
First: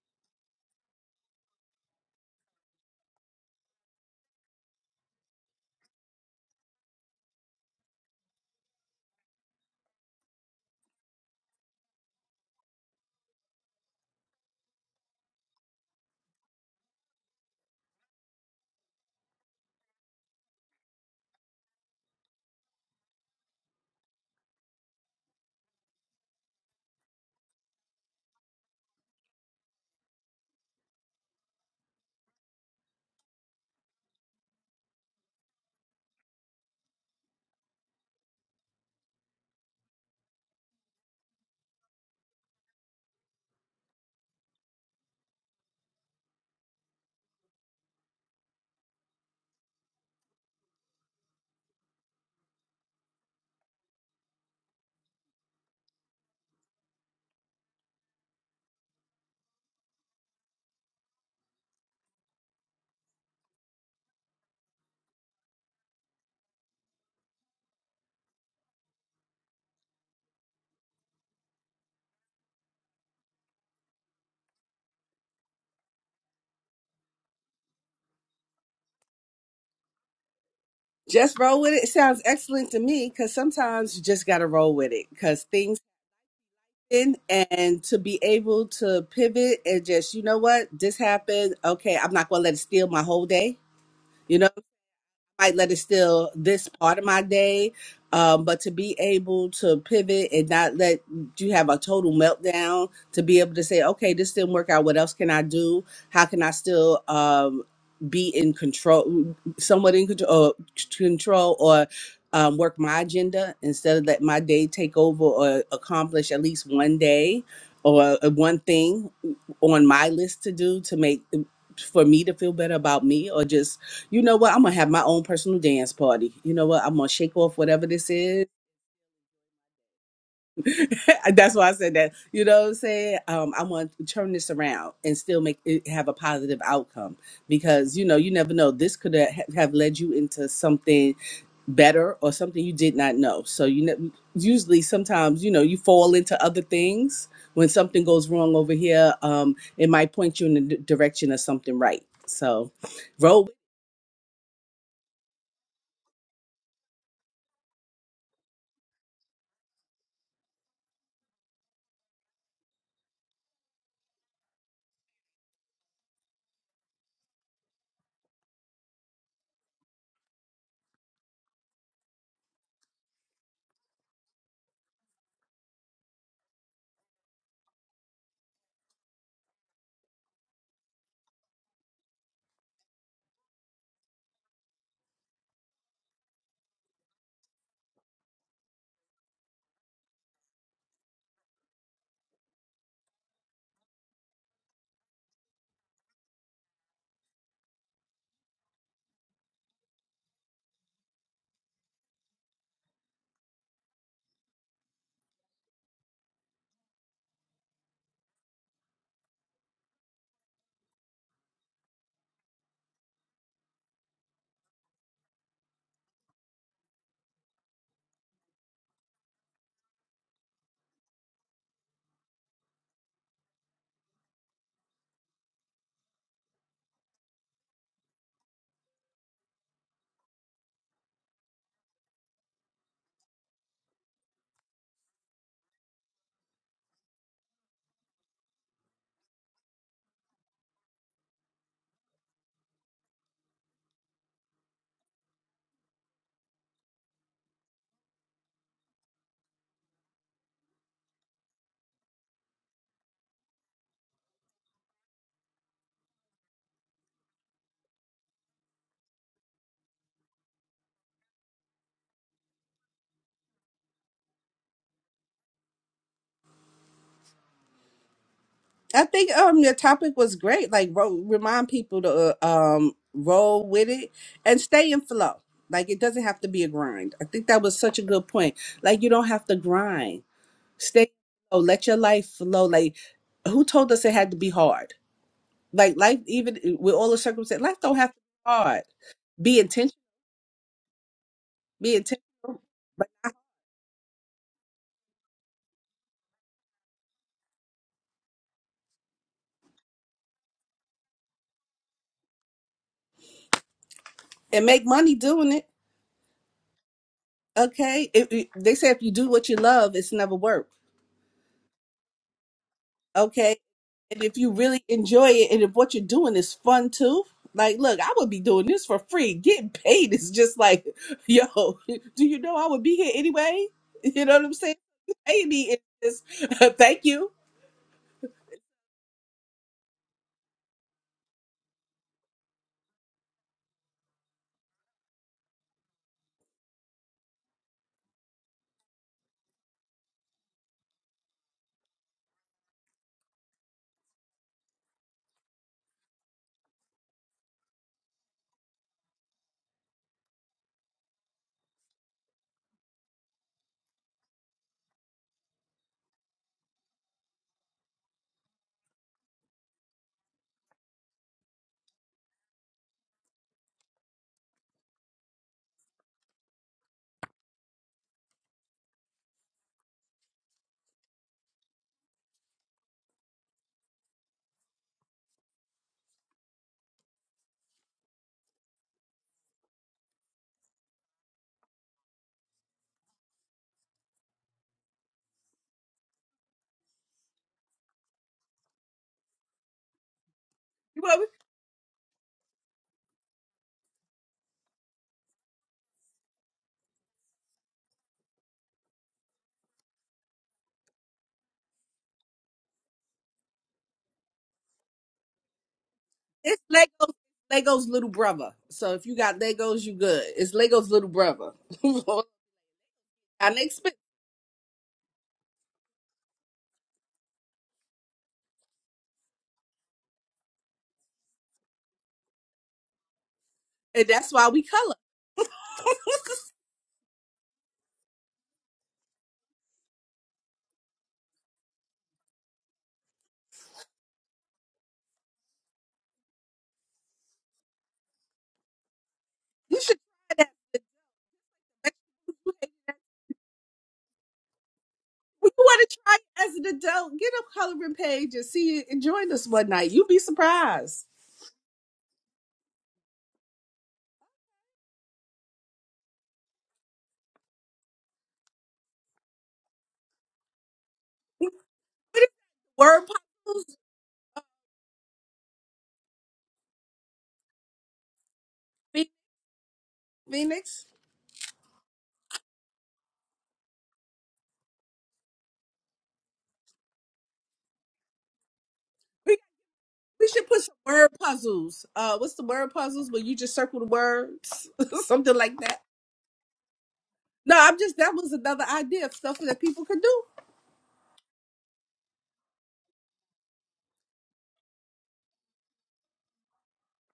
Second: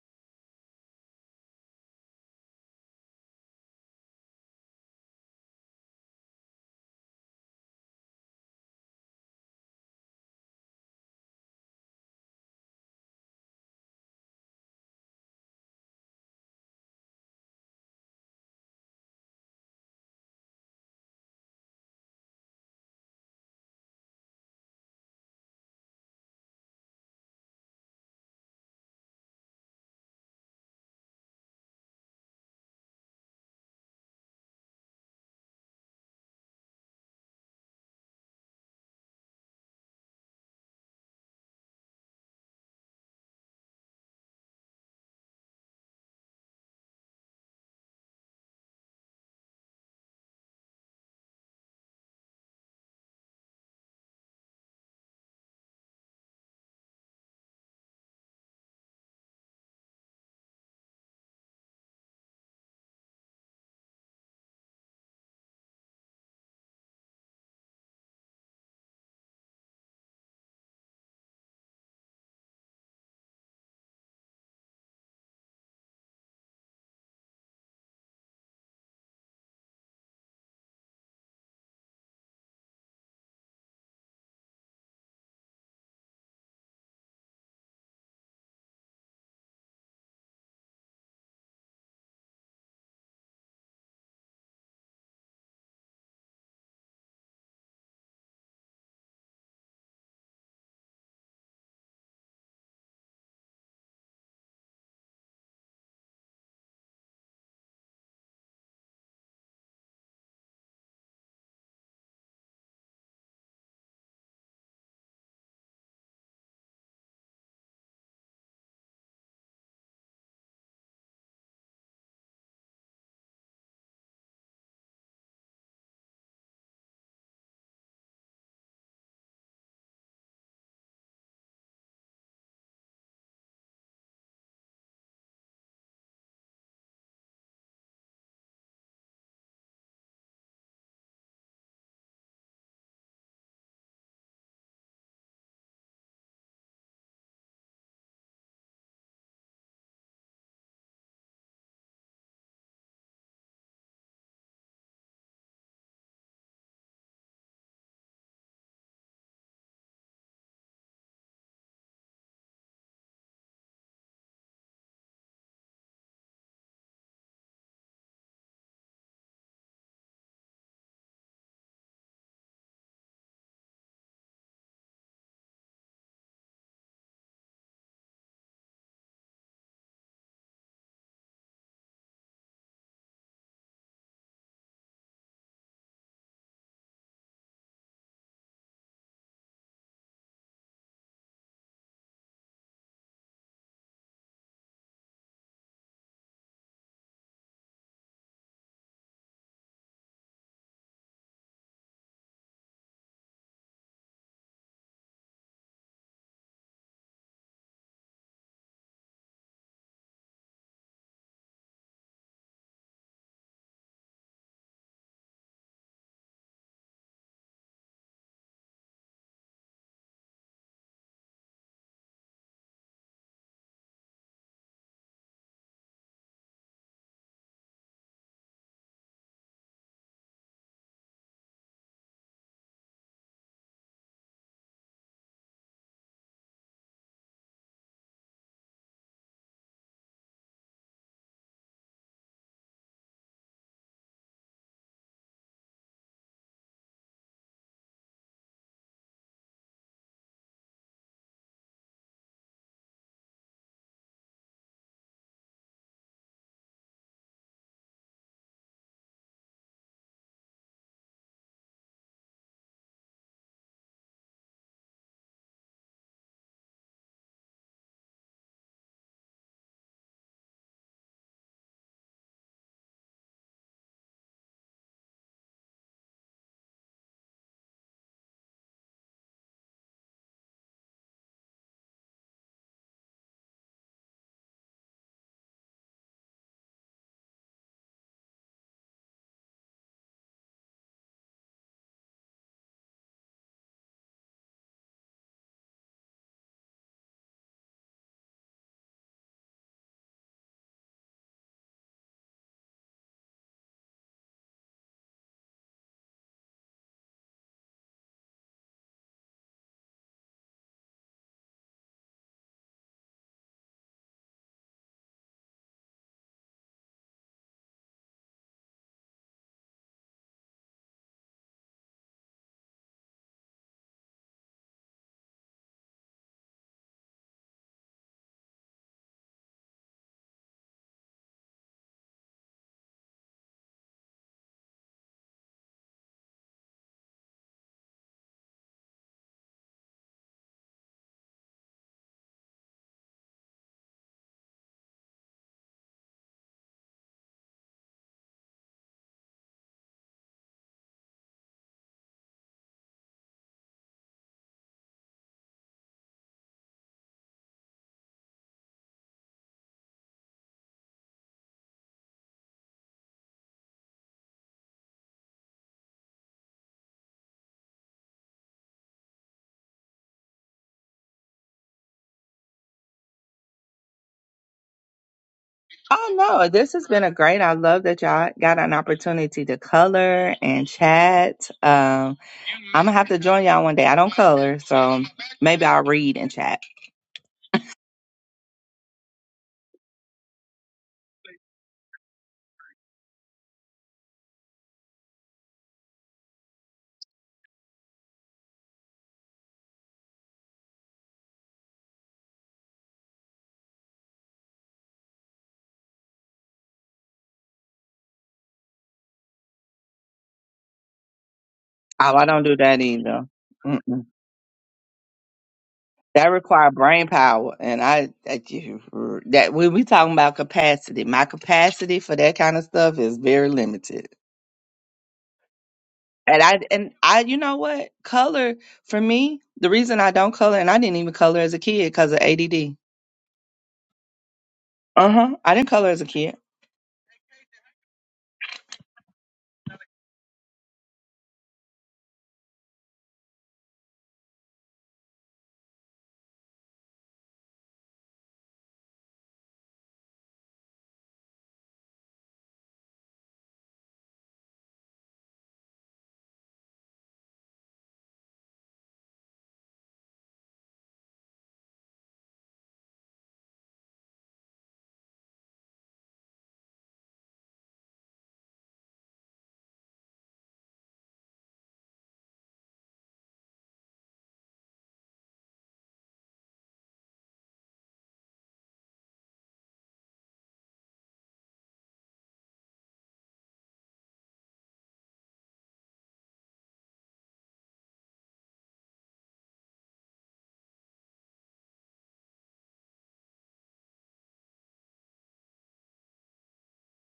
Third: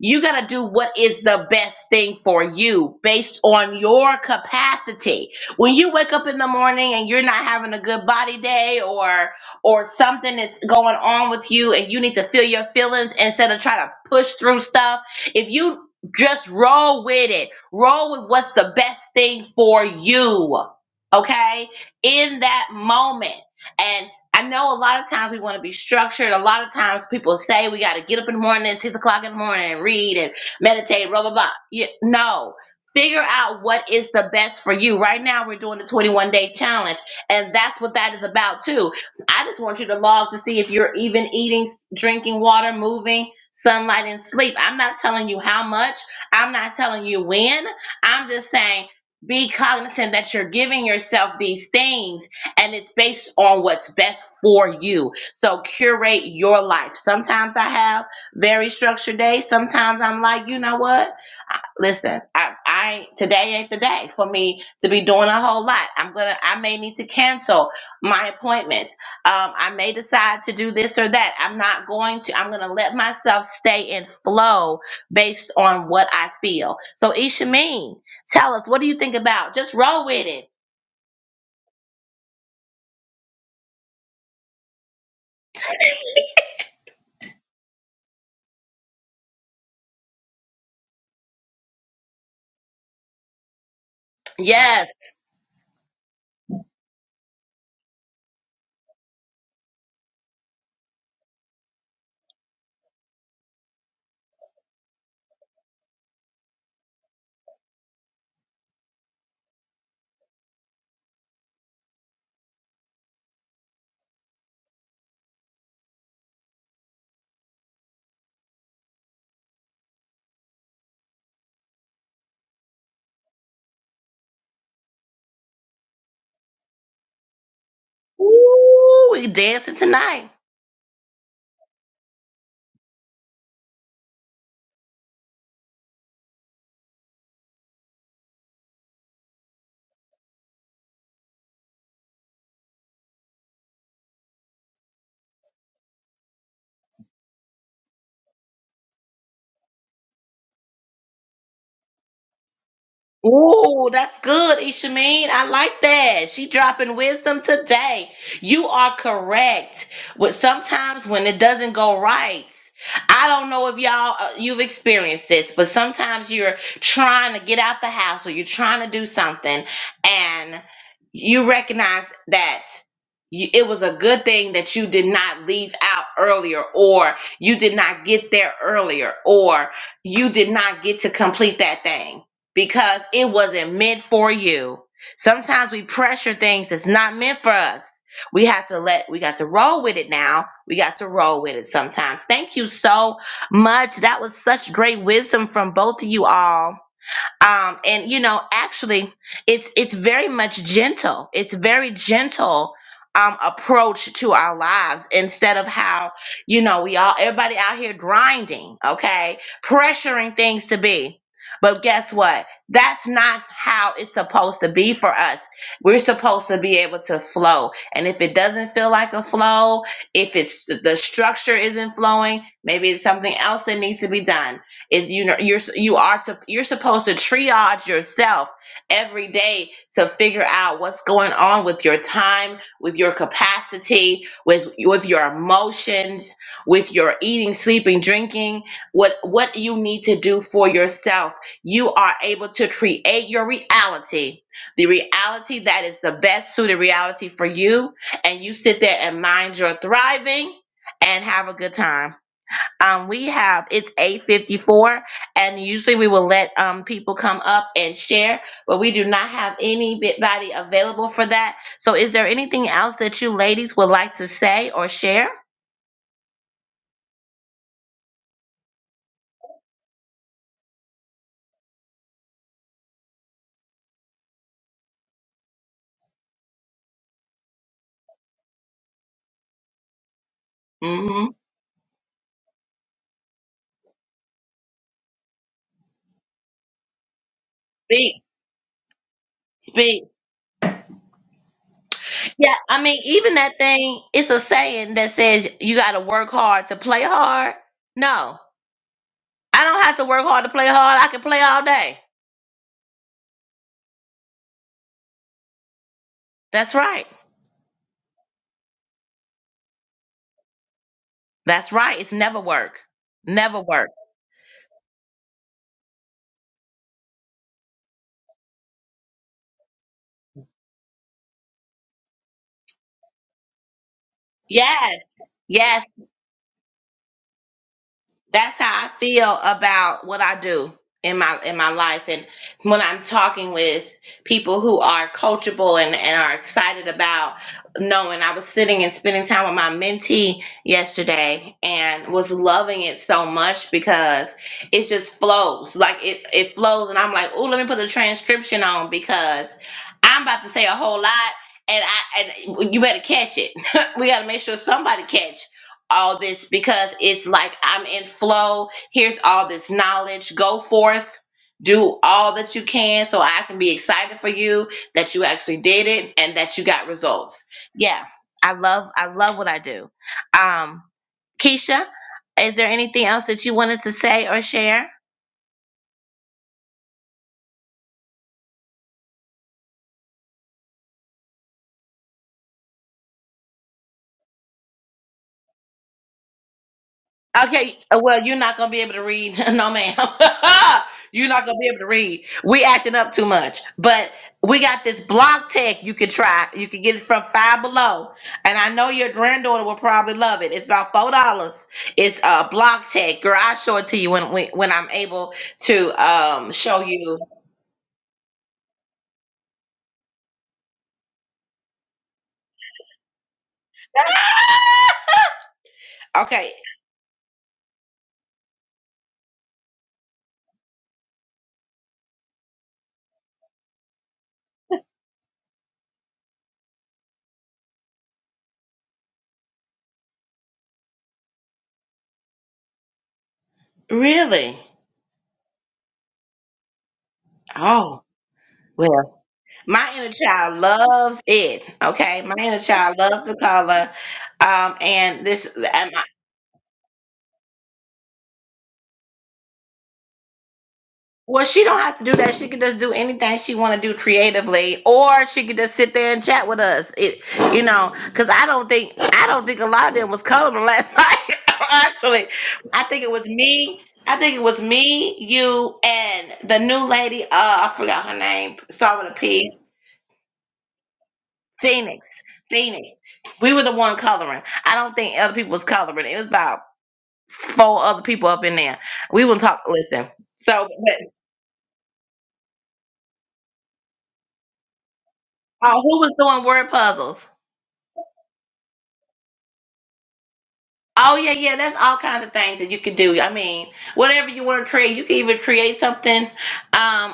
A: You got to do what is the best thing for you based on your capacity. When you wake up in the morning and you're not having a good body day, or or something is going on with you and you need to feel your feelings instead of trying to push through stuff, if you just roll with it, roll with what's the best thing for you, okay? In that moment. And I know a lot of times we want to be structured. A lot of times people say we got to get up in the morning, at six o'clock in the morning, and read and meditate, blah, blah, blah. Yeah, no. Figure out what is the best for you. Right now, we're doing the 21 day challenge, and that's what that is about too I just want you to log to see if you're even eating, drinking water, moving, sunlight, and sleep. I'm not telling you how much. I'm not telling you when. I'm just saying be cognizant that you're giving yourself these things and it's based on what's best for you. So curate your life. Sometimes I have very structured days. Sometimes I'm like, you know what? I- Listen, I, I today ain't the day for me to be doing a whole lot. I'm gonna I may need to cancel my appointments um, I may decide to do this or that. I'm not going to, I'm going to let myself stay in flow based on what I feel. So, Ishameen, tell us, what do you think about? Just roll with it.
B: just roll with it. It sounds excellent to me because sometimes you just got to roll with it because things happen and to be able to pivot and just, you know what, this happened. Okay, I'm not going to let it steal my whole day. You know.
A: Yes.
B: might let it steal this part of my day. Um, but to be able to pivot and not let you have a total meltdown, to be able to say, okay, this didn't work out. What else can I do? How can I still um, be in control, somewhat in control, or, control or um, work my agenda instead of let my day take over or accomplish at least one day or uh, one thing on my list to do to make for me to feel better about me or just you know what? I'm gonna have my own personal dance party. You know what? I'm gonna shake off whatever this is.
A: Ooh, we dancing tonight.
B: That's why I said that. You know what I'm saying? Um, I want to turn this around and still make it have a positive outcome because you know you never know. This could ha- have led you into something better or something you did not know. So you know, usually sometimes you know you fall into other things when something goes wrong over here. Um, it might point you in the d- direction of something right. So, roll.
A: Ooh, that's good, Ishameen. I like that. She dropping wisdom today. You are correct. But sometimes when it doesn't go right, I don't know if y'all uh, you've experienced this, but sometimes you're trying to get out the house or you're trying to do something and you recognize that you, it was a good thing that you did not leave out earlier or you did not get there earlier or you did not get to complete that thing because it wasn't meant for you. Sometimes we pressure things that's not meant for us. We have to let, we got to roll with it now. We got to roll with it sometimes. Thank you so much. That was such great wisdom from both of you all um and you know actually it's it's very much gentle it's very gentle um approach to our lives instead of how you know we all everybody out here grinding okay pressuring things to be but guess what that's not how it's supposed to be for us we're supposed to be able to flow and if it doesn't feel like a flow if it's the structure isn't flowing maybe it's something else that needs to be done is you know you're you are to you're supposed to triage yourself every day to figure out what's going on with your time with your capacity with with your emotions with your eating sleeping drinking what what you need to do for yourself you are able to create your reality the reality that is the best suited reality for you and you sit there and mind your thriving and have a good time um, we have it's 854 and usually we will let um, people come up and share but we do not have anybody available for that so is there anything else that you ladies would like to say or share
B: I think um your topic was great. Like ro- remind people to uh, um roll with it and stay in flow. Like it doesn't have to be a grind. I think that was such a good point. Like you don't have to grind. Stay
A: mm
B: in
A: hmm
B: flow. Let your life flow. Like who told us it had to be hard? Like life, even eh, with all the circumstances, life don't have to
A: Speak,
B: be hard. Be intentional.
A: speak.
B: Be
A: Yeah,
B: intentional.
A: I mean,
B: But
A: even that thing, it's a saying that says you got to work hard to play hard. No. I don't have to work hard to play hard. I can play all day.
B: and make money doing it.
A: That's right.
B: Okay. If, if- they say if you do what you love, it's never work.
A: That's right. It's never work.
B: okay?
A: Never work.
B: And if you really enjoy it and if what you're doing is fun too, like, look, I would be doing this for free. Getting paid is just like, yo, do you know I would be here anyway? You know what I'm saying?
A: Yes.
B: Pay me
A: Yes.
B: in this. Thank you.
A: that's how I feel about what I do in my in my life and when I'm talking with people who are coachable and, and are excited about knowing I was sitting and spending time with my mentee yesterday and was loving it so much because it just flows like it, it flows and I'm like oh let me put the transcription on because I'm about to say a whole lot and I and you better catch it we got to make sure somebody catch all this because it's like I'm in flow. Here's all this knowledge. Go forth, do all that you can so I can be excited for you that you actually did it and that you got results. Yeah. I love I love what I do. Um Keisha, is there anything else that you wanted to say or share?
C: Oh no, this has been a great. I love that y'all got an opportunity to color and chat. Um, I'm gonna have to join y'all one day. I don't color, so maybe I'll read and chat.
A: Okay, uh, well, you're not gonna be able to read. No, ma'am.
B: You know what I mean?
A: you're not gonna be able to read. We acting up too much. But we got this block tech you can try. You can get it from Five Below. And I know your granddaughter will probably love it. It's about four dollars. It's uh block tech. Girl, I'll show it to you when when, when I'm able to um
B: It's
A: show
B: Legos,
A: you.
B: Lego's little brother. So if you got Legos, you good. It's Lego's little brother.
C: Oh, I don't do that either.
B: I next,
C: Mm-mm. That
A: Okay.
C: require brain power, and I that, you- that when we talking about capacity, my capacity for that kind of stuff is very limited.
B: and that's why we color.
C: And I and I, you know what? Color for me, the reason I don't color, and I didn't even color as a kid because of ADD.
A: Really?
C: Uh huh. I didn't color as a kid.
A: Oh. Well,
B: You
A: my
B: should
A: inner
B: try that
A: child loves it. Okay, my inner child loves the color, um, and this.
B: Well, you want to try it as an adult, get a coloring page and see it and join us one night. You'd be surprised.
A: Well, she don't have to do that. She could just do anything she want to do creatively, or she could just sit there and chat with us. It, you know, because I don't think I don't think a lot of them was coming last night. Actually, I
B: Word
A: think it was
B: puzzles,
A: me. I think it was me, you, and the new lady. Uh, I forgot her name. Start
B: Phe-
A: with a P.
B: Phoenix.
A: Phoenix. Phoenix. We were the one coloring. I don't think other people was coloring. It was about four other people up in there. We will
B: We,
A: talk. Listen.
B: we should put
A: So,
B: some
A: but,
B: word puzzles. Uh, what's the word puzzles where you just circle the words, something like
A: uh,
B: that.
A: who was doing word puzzles?
B: No, I'm just that was another idea of stuff that people could do.
A: Oh yeah, yeah. That's all kinds of things that you could do. I mean, whatever you want to create, you can even create something um,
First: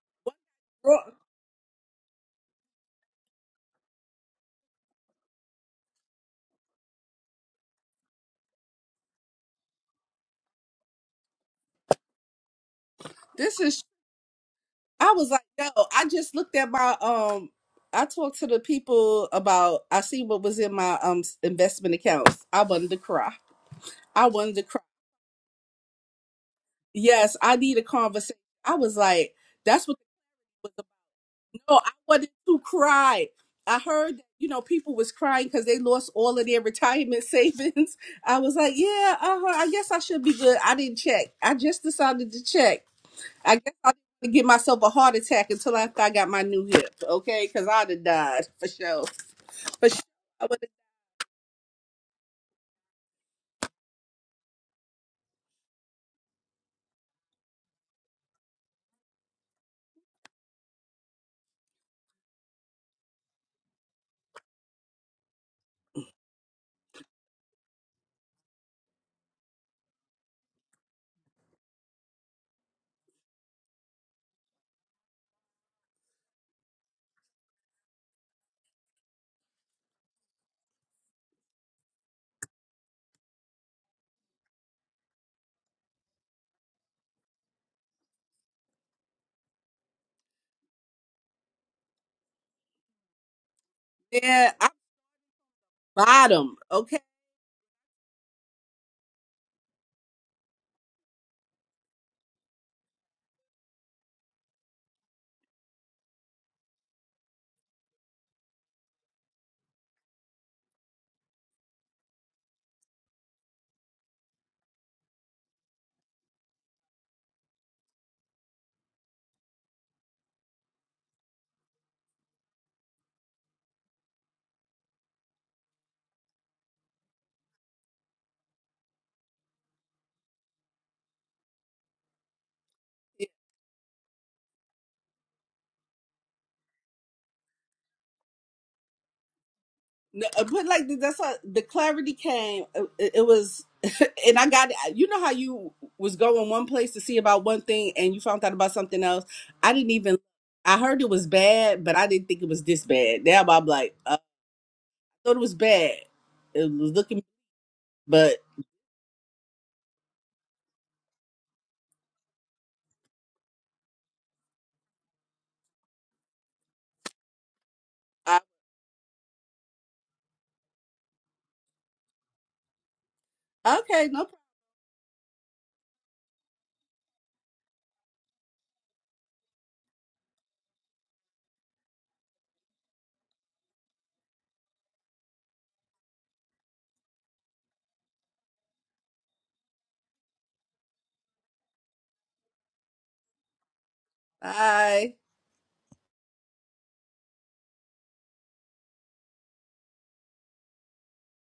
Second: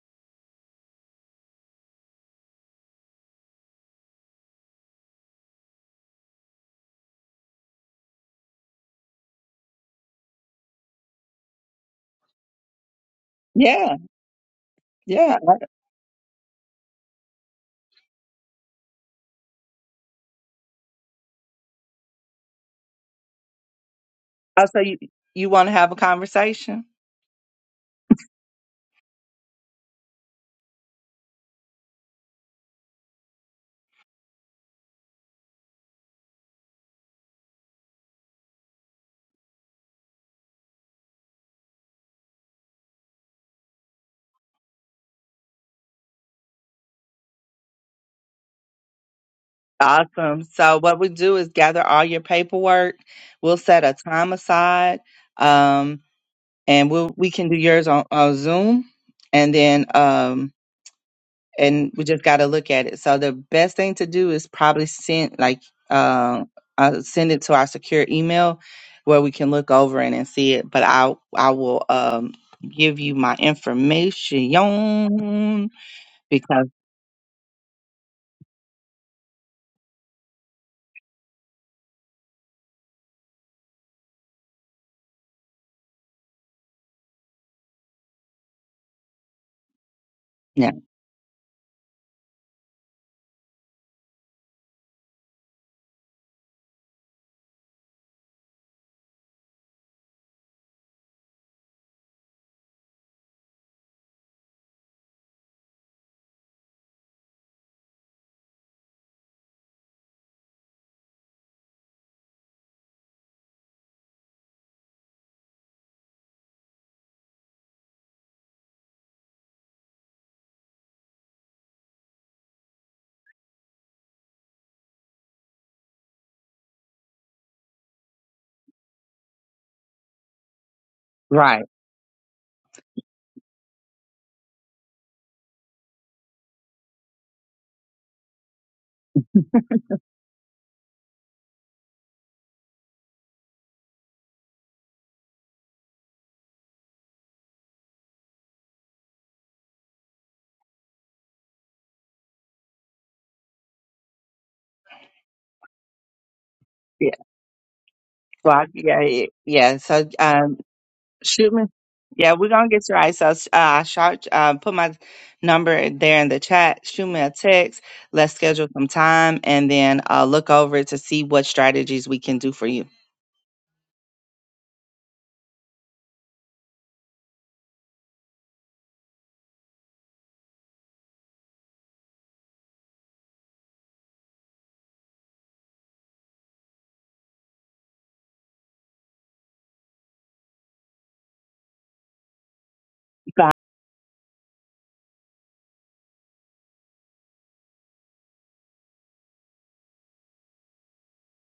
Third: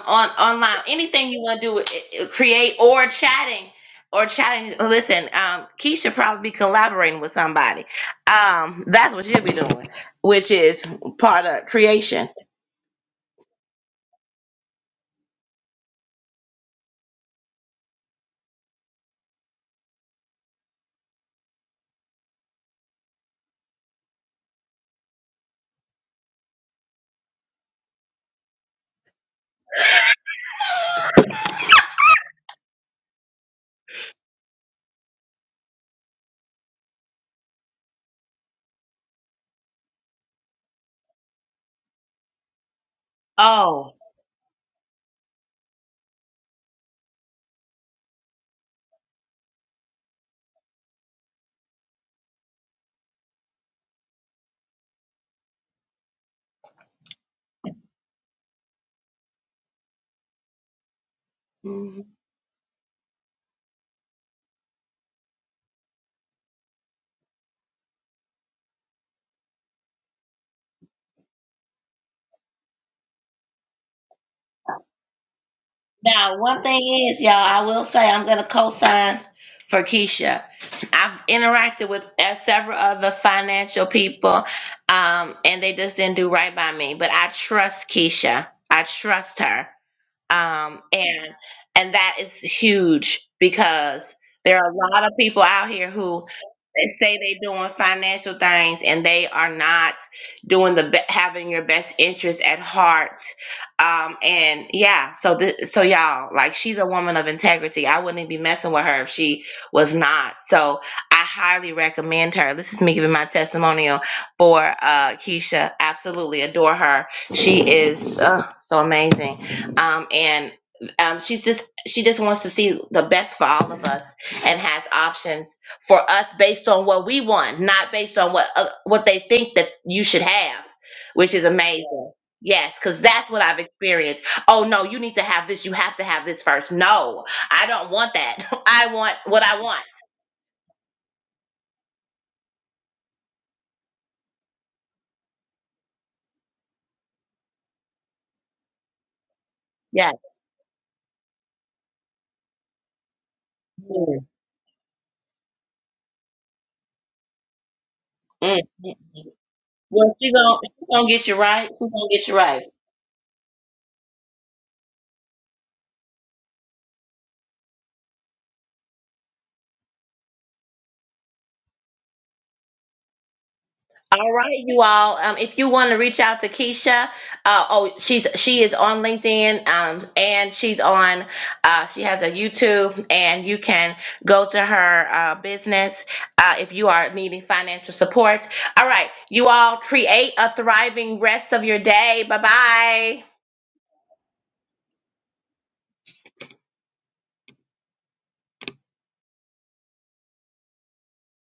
A: on online.
B: bro,
A: Anything you want to do, eh, eh, create or chatting or chatting. Listen, um, Keisha probably be collaborating with somebody. Um, that's what she'll be doing, which is part of creation.
B: This is.
C: Yeah,
B: I was
C: yeah.
B: like, yo, I just looked at my um. I talked to the people about. I see what was in my um investment accounts. I wanted to cry. I wanted to
C: Uh,
B: cry.
C: So you you want to have a conversation?
B: Yes, I need a conversation. I was like, that's what it was. no, I wanted to cry. I heard that, you know, people was crying because they lost all of their retirement savings. I was like, yeah, uh-huh, I guess I should be good. I didn't check. I just decided to check. I guess
A: Oh,
B: I didn't give myself a heart attack until after I got my new hip, okay? Because I'd have died for sure. For sure.
C: Awesome.
B: I would
C: So what we do is gather all your paperwork. We'll set a time aside, um, and we'll we can do yours on, on Zoom, and then um, and we
A: Mhm.
C: just got to look at it. So the best thing to do is probably send like uh, uh, send it to our secure email where we can look over it and see it. But I I will um give you my information
A: now one
C: because.
A: thing is, y'all, I will say I'm going to co-sign for Keisha. I've interacted with uh, several other financial people, um, and they just didn't do right by me. But I trust Keisha. I trust her. um, and and that is huge because
B: have, yeah,
A: there
B: I'm
A: are a lot of people out here who
B: bottom,
A: they
B: okay?
A: say they're doing financial things and they are not doing the be- having your best interest at heart um and yeah so this so y'all like she's a woman of integrity i wouldn't be messing with her if she was not so i highly recommend her this is me giving my testimonial for uh keisha absolutely adore her she is uh, so amazing um, and um, she's just she just wants to see the best for all of us and has options for us based on what we want, not based on what uh, what they think that you should have, which is
C: Right.
A: amazing. Yes, because that's what I've experienced. Oh no, you need to have this. You have to have this first. No, I don't want that. I want what I want.
B: No, uh, but like th- that's how the clarity came. uh, It, it was, and I got you know how you was going one place to see about one thing and you found out about something else. I didn't
A: Yes.
B: even. I heard it was bad, but I didn't think it was this bad. Now I'm like, uh,
A: Mm.
B: I thought it was bad. It was
C: Yeah.
B: looking, but
C: So I,
A: Mm.
C: yeah, yeah. yeah. So
A: Well, she gonna,
C: um,
A: she gonna get you
C: shoot me.
A: right. She gonna get
C: Yeah,
A: you
C: we're
A: right.
C: gonna get you right. So uh, I shot, uh, put my number there in the chat. Shoot me a text. Let's
B: I,
C: schedule some time, and then uh, look over to see what strategies we can do for you.
B: okay, no problem.
A: All right, you all. Um, if you want to reach out to Keisha, uh, oh, she's she is on LinkedIn, um, and she's on, uh, she has a YouTube, and you can go to her uh, business uh, if you are needing financial support. All right, you all create a thriving rest of your day. Bye bye.
C: Bye.
B: Bye.